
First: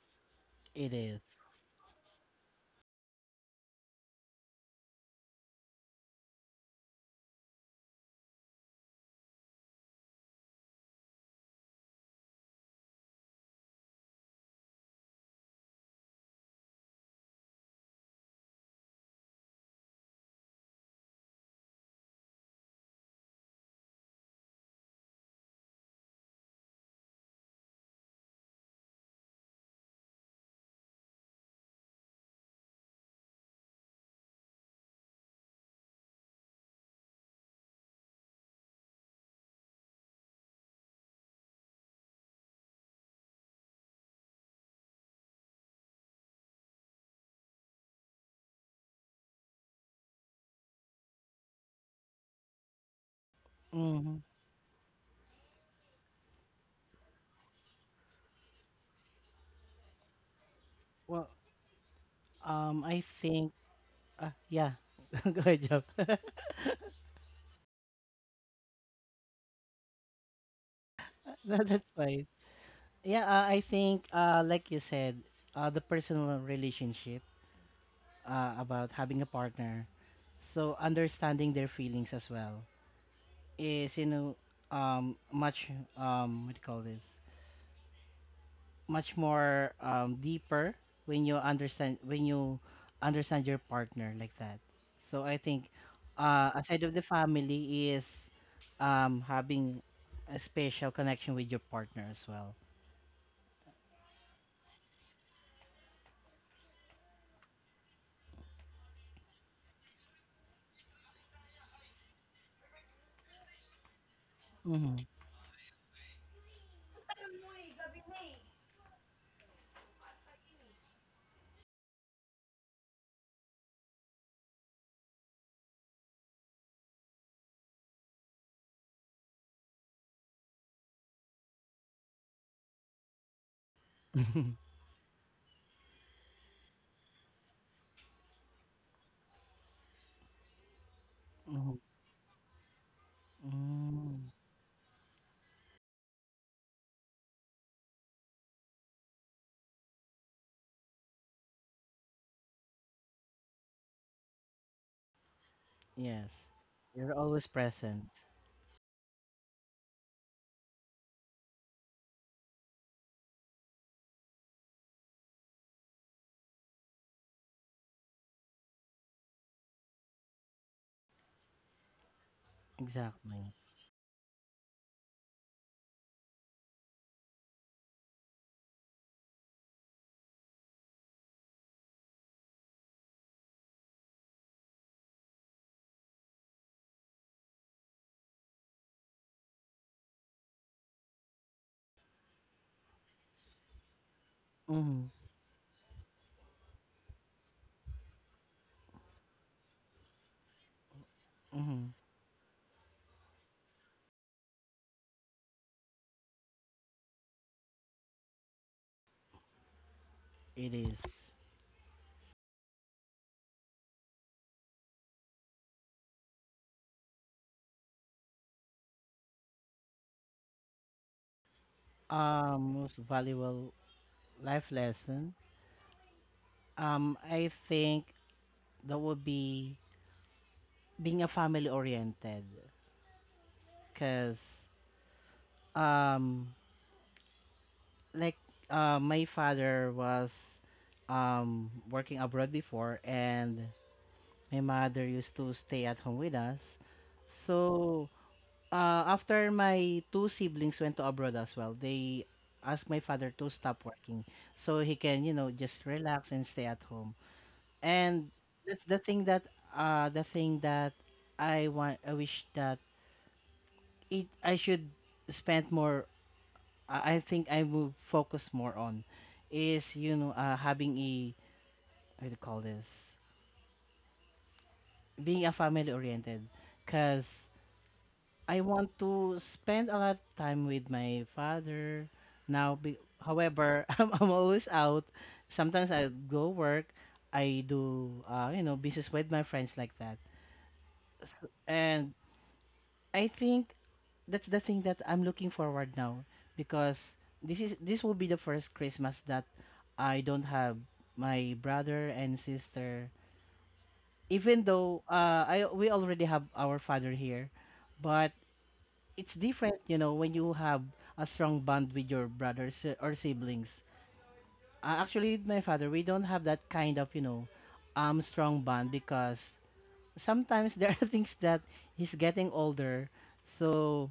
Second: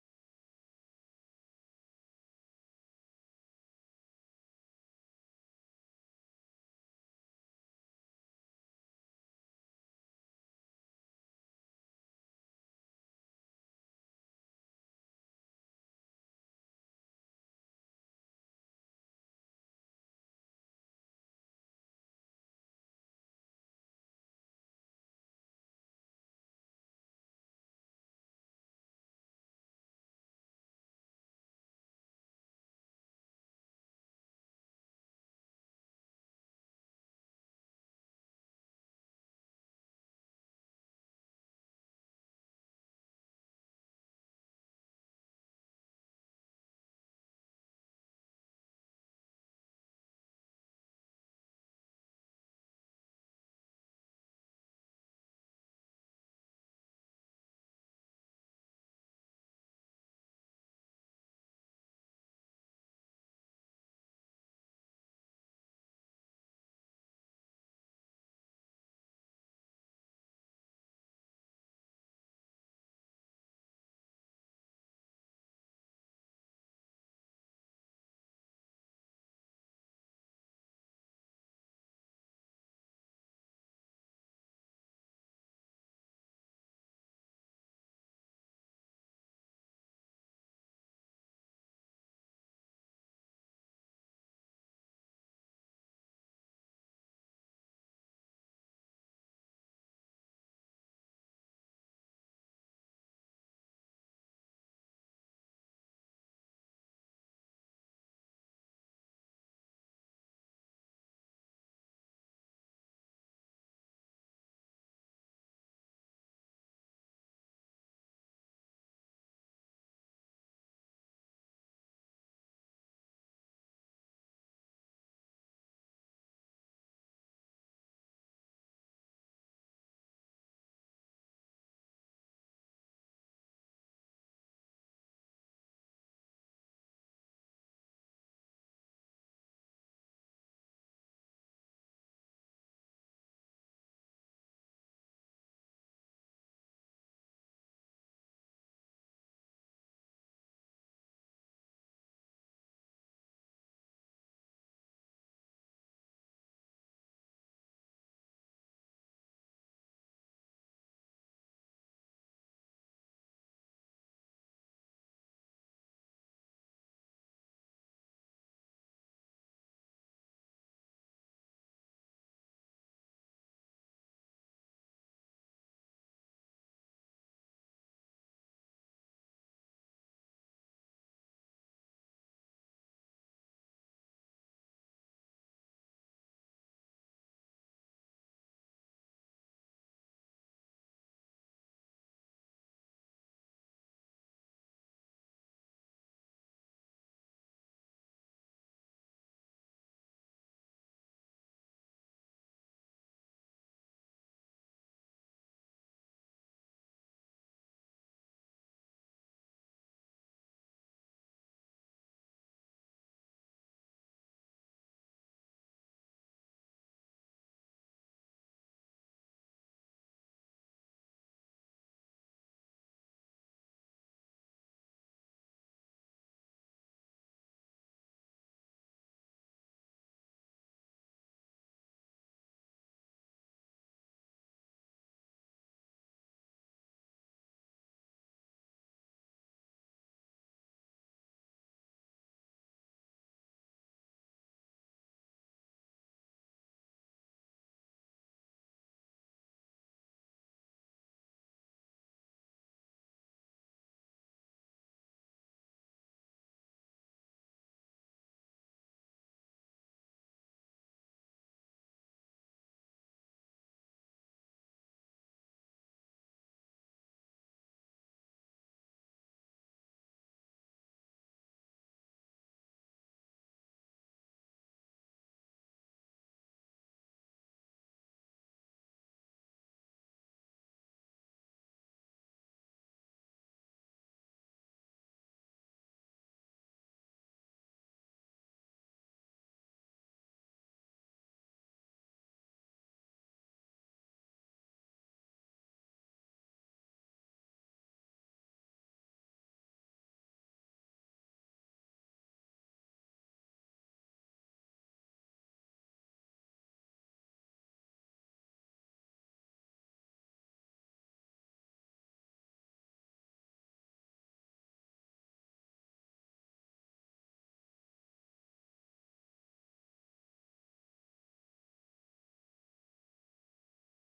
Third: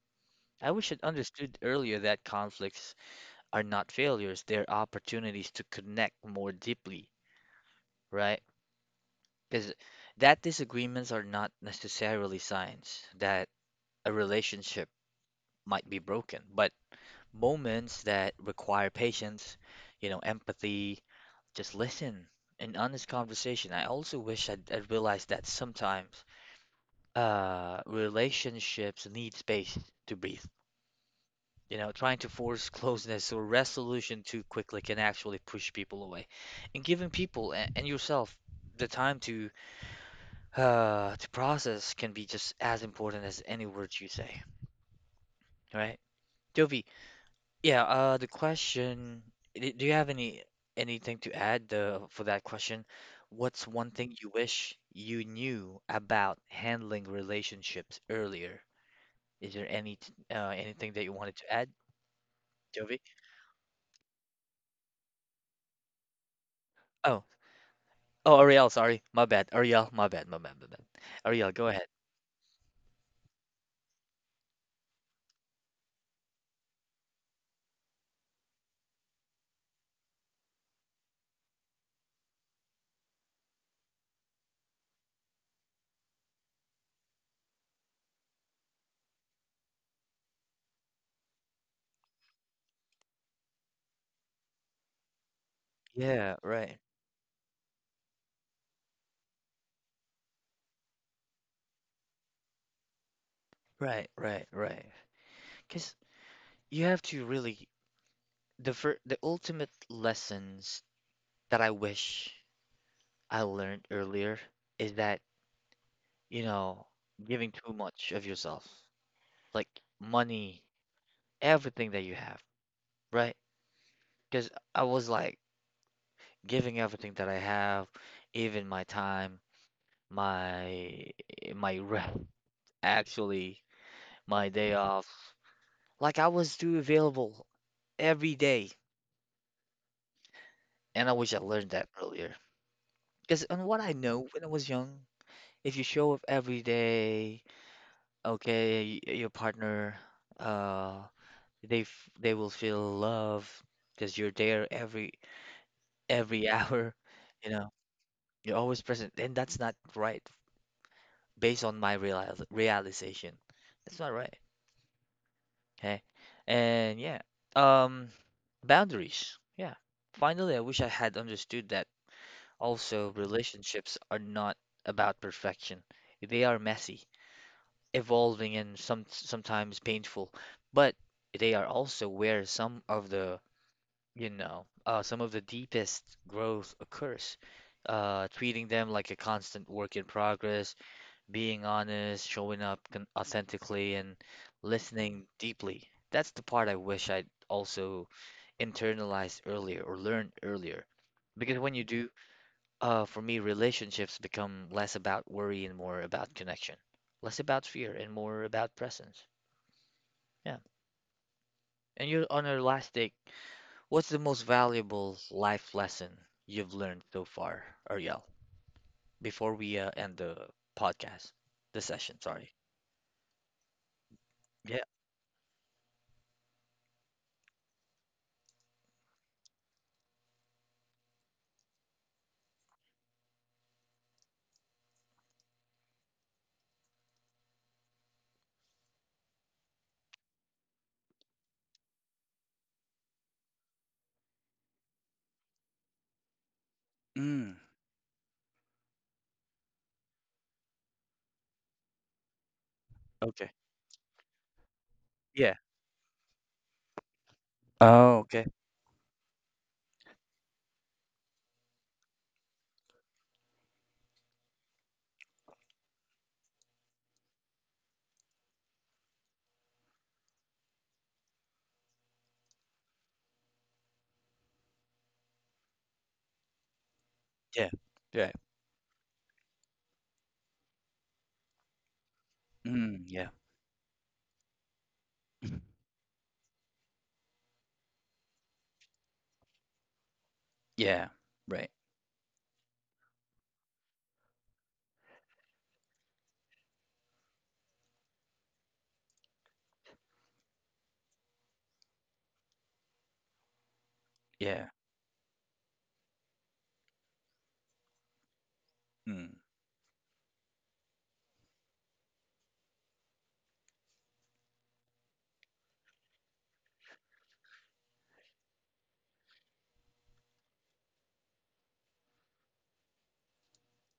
Speaker 1: I wish
Speaker 2: it
Speaker 1: I'd
Speaker 2: is.
Speaker 1: understood earlier that conflicts are not failures, they're opportunities to connect more deeply, right? Because that disagreements are not necessarily signs that a relationship might be broken, but moments that require patience, you know, empathy, just listen, an honest conversation. I also wish I'd realized that sometimes relationships need space to breathe. You know, trying to force closeness or resolution too quickly can actually push people away. And giving people and yourself the time to to process can be just as important as any words you say, right? Jovi, yeah, the question, do you have any anything to add for that question? What's one
Speaker 2: Mm-hmm.
Speaker 1: thing you wish you knew about handling relationships earlier? Is there any anything that you
Speaker 2: Well,
Speaker 1: wanted to add,
Speaker 2: um, I
Speaker 1: Jovi?
Speaker 2: think ah, yeah. [laughs] Go ahead, Job. [laughs]
Speaker 1: Oh, oh, Ariel, sorry, my bad. Ariel, my bad, my bad, my bad.
Speaker 2: No,
Speaker 1: Ariel, go
Speaker 2: that's
Speaker 1: ahead.
Speaker 2: fine. Yeah, I think like you said, the personal relationship about having a partner, so understanding their feelings as well is you know much um, what do you call this, much more deeper when you understand your partner like that. So I think
Speaker 1: Yeah, right,
Speaker 2: aside of the family is having a special connection with your partner as well.
Speaker 1: right, right, right. Because you have to really the ultimate lessons that I wish I learned earlier is
Speaker 2: Mm-hmm.
Speaker 1: that, you know, giving too much of yourself, like money, everything that you have, right? Because I was like giving everything that I have, even my time, my my rest, actually, my day
Speaker 2: [laughs]
Speaker 1: off. Like I was too available every day, and I wish I learned that earlier. Because on what I know
Speaker 2: Mm.
Speaker 1: when I was young, if you show up every day, okay, your partner, uh, they will feel love because you're there
Speaker 2: Yes,
Speaker 1: every [laughs] hour,
Speaker 2: you're always
Speaker 1: you know,
Speaker 2: present.
Speaker 1: you're always present, and that's not right based on my real realization. That's not right. Okay, and yeah, um, boundaries. Yeah, finally, I wish I had understood that. Also,
Speaker 2: Exactly.
Speaker 1: relationships are not about perfection; they are messy, evolving and sometimes painful, but they are also where some of the, you know, some of the deepest growth occurs. Treating them like a constant work in progress, being honest, showing up con authentically, and
Speaker 2: Mm-hmm.
Speaker 1: listening deeply. That's the part I wish I'd also internalized earlier or learned earlier. Because when you
Speaker 2: Mm-hmm.
Speaker 1: do, for me, relationships become less about worry and more about connection, less about fear and more about presence. Yeah.
Speaker 2: It is.
Speaker 1: And you're on our last take. What's the most valuable life lesson you've learned so far, Ariel, before we end the podcast, the session, sorry.
Speaker 2: Most valuable life
Speaker 1: Yeah.
Speaker 2: lesson. I think that would be being a family oriented. Because um like my father was working abroad before and my mother used to stay at home with us.
Speaker 1: Mm.
Speaker 2: So after my two siblings went to abroad as well, they asked my father to
Speaker 1: Okay.
Speaker 2: stop working so he can, you know,
Speaker 1: Yeah.
Speaker 2: just relax and stay at home.
Speaker 1: Oh,
Speaker 2: And
Speaker 1: okay.
Speaker 2: that's the thing that I wish that it I should spend more, I think I will focus more on is, you know, having a, how do you call this, being a family oriented. Because
Speaker 1: Yeah. Yeah.
Speaker 2: I want to spend a lot of time with my father now,
Speaker 1: Mm, yeah.
Speaker 2: however [laughs] I'm always out. Sometimes
Speaker 1: [clears throat]
Speaker 2: I go work, I do you know, business with my friends like that.
Speaker 1: Yeah.
Speaker 2: S
Speaker 1: Right.
Speaker 2: And I think that's the thing that I'm looking forward now because this will be the first Christmas that I don't have my brother and sister. Even
Speaker 1: Yeah.
Speaker 2: though I we already have our father here, but it's
Speaker 1: Mm.
Speaker 2: different, you know, when you have a strong bond with your brothers or siblings. Actually, with my father, we don't have that kind of, you know, strong bond because sometimes there are [laughs] things that he's getting older, so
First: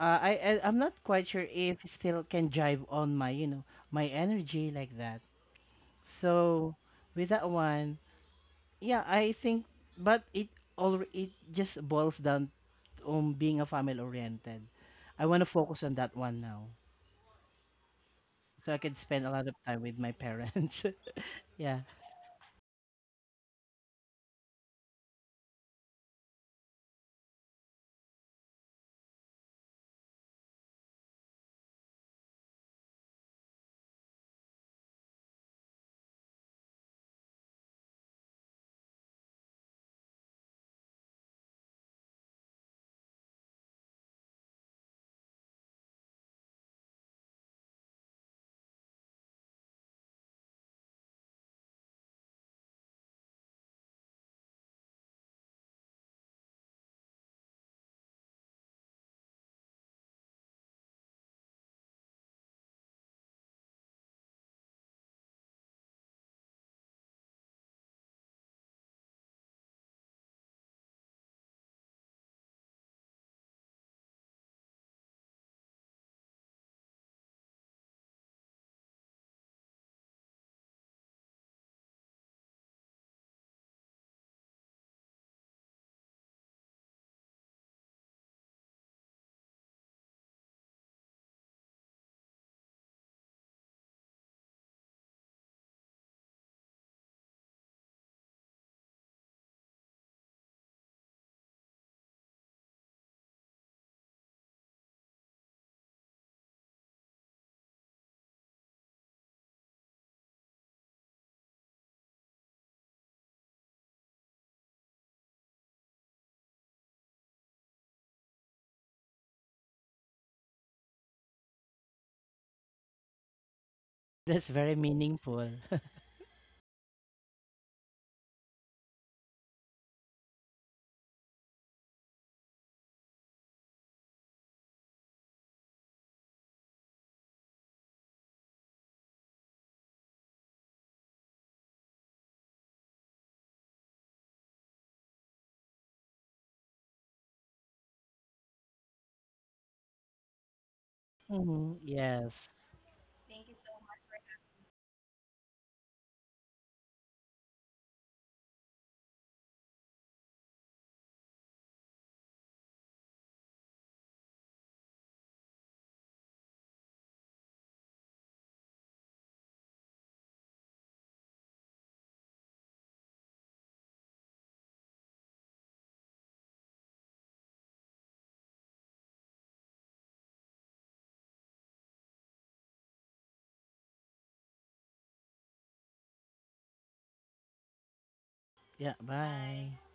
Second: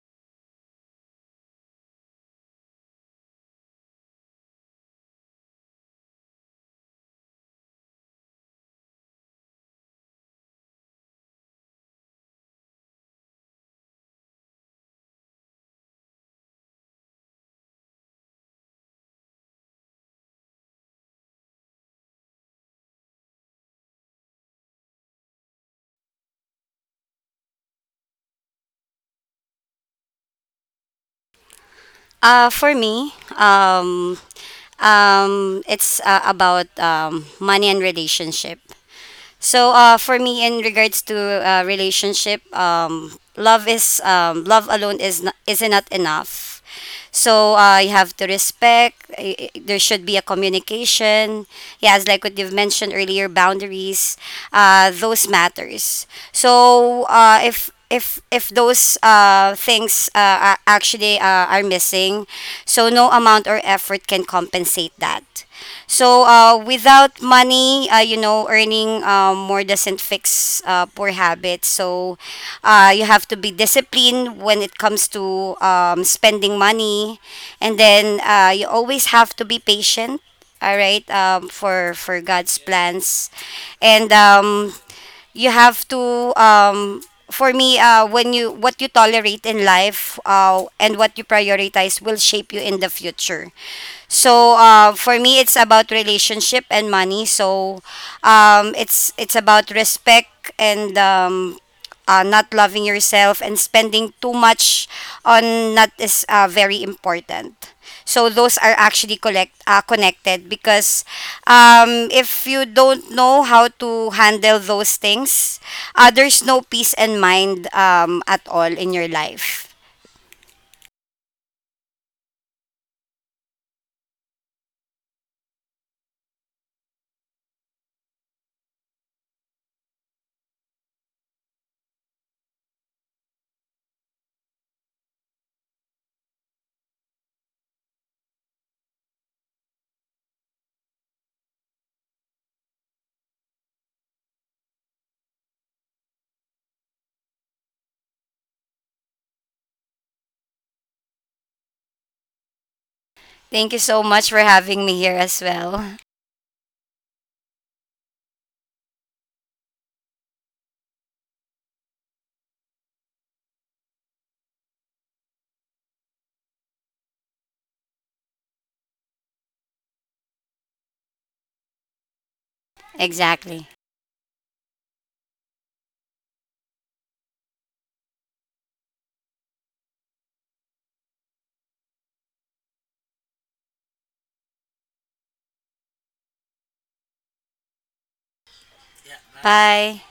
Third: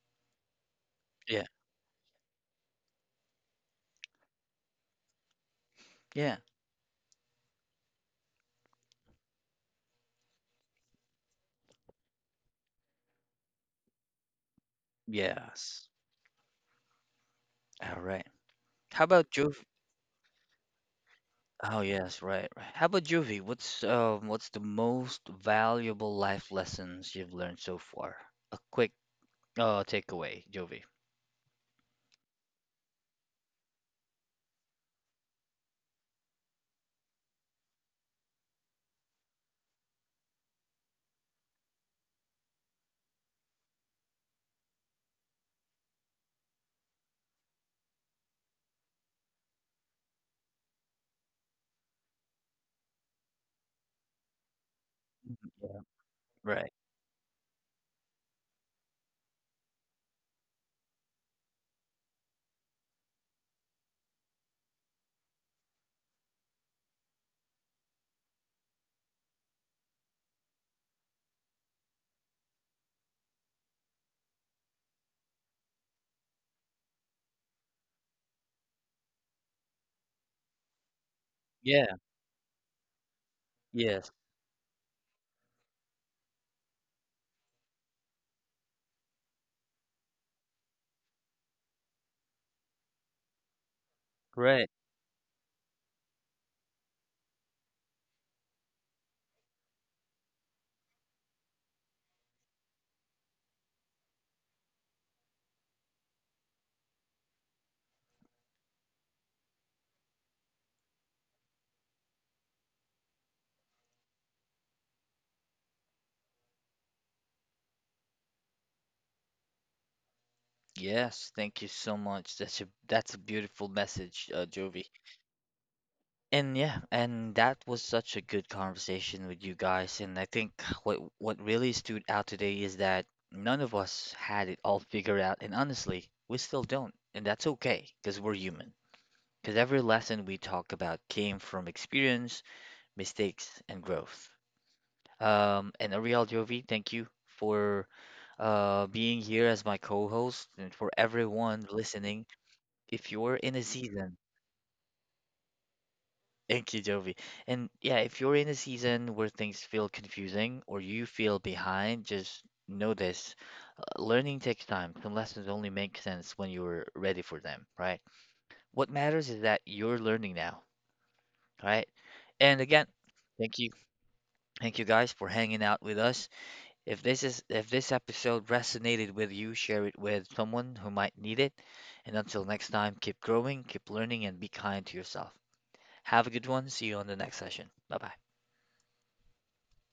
Speaker 2: uh, I'm not quite sure
Speaker 1: Yeah.
Speaker 2: if it still can jive on my you know my energy like that.
Speaker 1: Yeah.
Speaker 2: So with that one, yeah, I think, but it all it just boils down on being a family oriented. I want to focus
Speaker 1: Yes.
Speaker 2: on that one now,
Speaker 1: All right.
Speaker 2: so I can
Speaker 1: How
Speaker 2: spend a
Speaker 1: about
Speaker 2: lot of
Speaker 1: Juvie?
Speaker 2: time with my parents. [laughs] Yeah,
Speaker 1: Oh, yes, right, right. How about Juvie? What's the most valuable life lessons you've learned so far? A quick Oh, takeaway, Jovi.
Speaker 3: For me, it's about money and relationship. For me, in regards to relationship, love alone is not enough. So you have to respect. There should be a communication. Yes, like what you've mentioned earlier, boundaries. Those
Speaker 1: Mhm, yeah.
Speaker 3: matters.
Speaker 1: Right.
Speaker 3: So if those things are missing, so no amount or effort can compensate that. Without money, you know, earning more doesn't fix poor habits. So you have to be disciplined when it comes to spending money, and then you always have to be patient. All right,
Speaker 1: Yeah.
Speaker 3: for God's plans, and
Speaker 1: Yes.
Speaker 3: you have to for me when you what you tolerate in life and what you prioritize will shape you in the future. So
Speaker 1: Right.
Speaker 3: for me it's about relationship and money. So it's about respect, and not loving yourself and spending too much on that is very important. So those are actually collect connected because if you don't know how to handle those things, there's no peace and mind at all in your life.
Speaker 1: Yes. Thank you so much. That's a beautiful message,
Speaker 2: that's very
Speaker 1: Jovi.
Speaker 2: meaningful. [laughs]
Speaker 1: And yeah, and that was such a good conversation with you guys. And I think what really stood out today is that none of us had it all figured out, and honestly, we still don't. And that's okay, because we're human. Because every lesson we talk about came from experience, mistakes, and growth. And Ariel, Jovi, thank you for being here as my co-host and for everyone
Speaker 2: Mhm,
Speaker 1: listening.
Speaker 2: yes.
Speaker 1: If you're in a
Speaker 3: Thank you so
Speaker 1: season,
Speaker 3: much for having me here as well. [laughs]
Speaker 1: thank you, Jovi. And yeah, if you're in a season where things feel confusing or you feel behind, just know this. Learning takes time. Some lessons only make sense when you're ready for them, right? What matters is that you're learning now, right? And again, thank
Speaker 3: Exactly.
Speaker 1: you. Thank you guys for hanging out with us. If this episode resonated with you, share it with someone who might need it. And until next time, keep growing, keep learning, and be kind to yourself. Have a good one. See you on the next session. Bye bye.
Speaker 2: Yeah. Bye. Bye.
Speaker 3: Bye.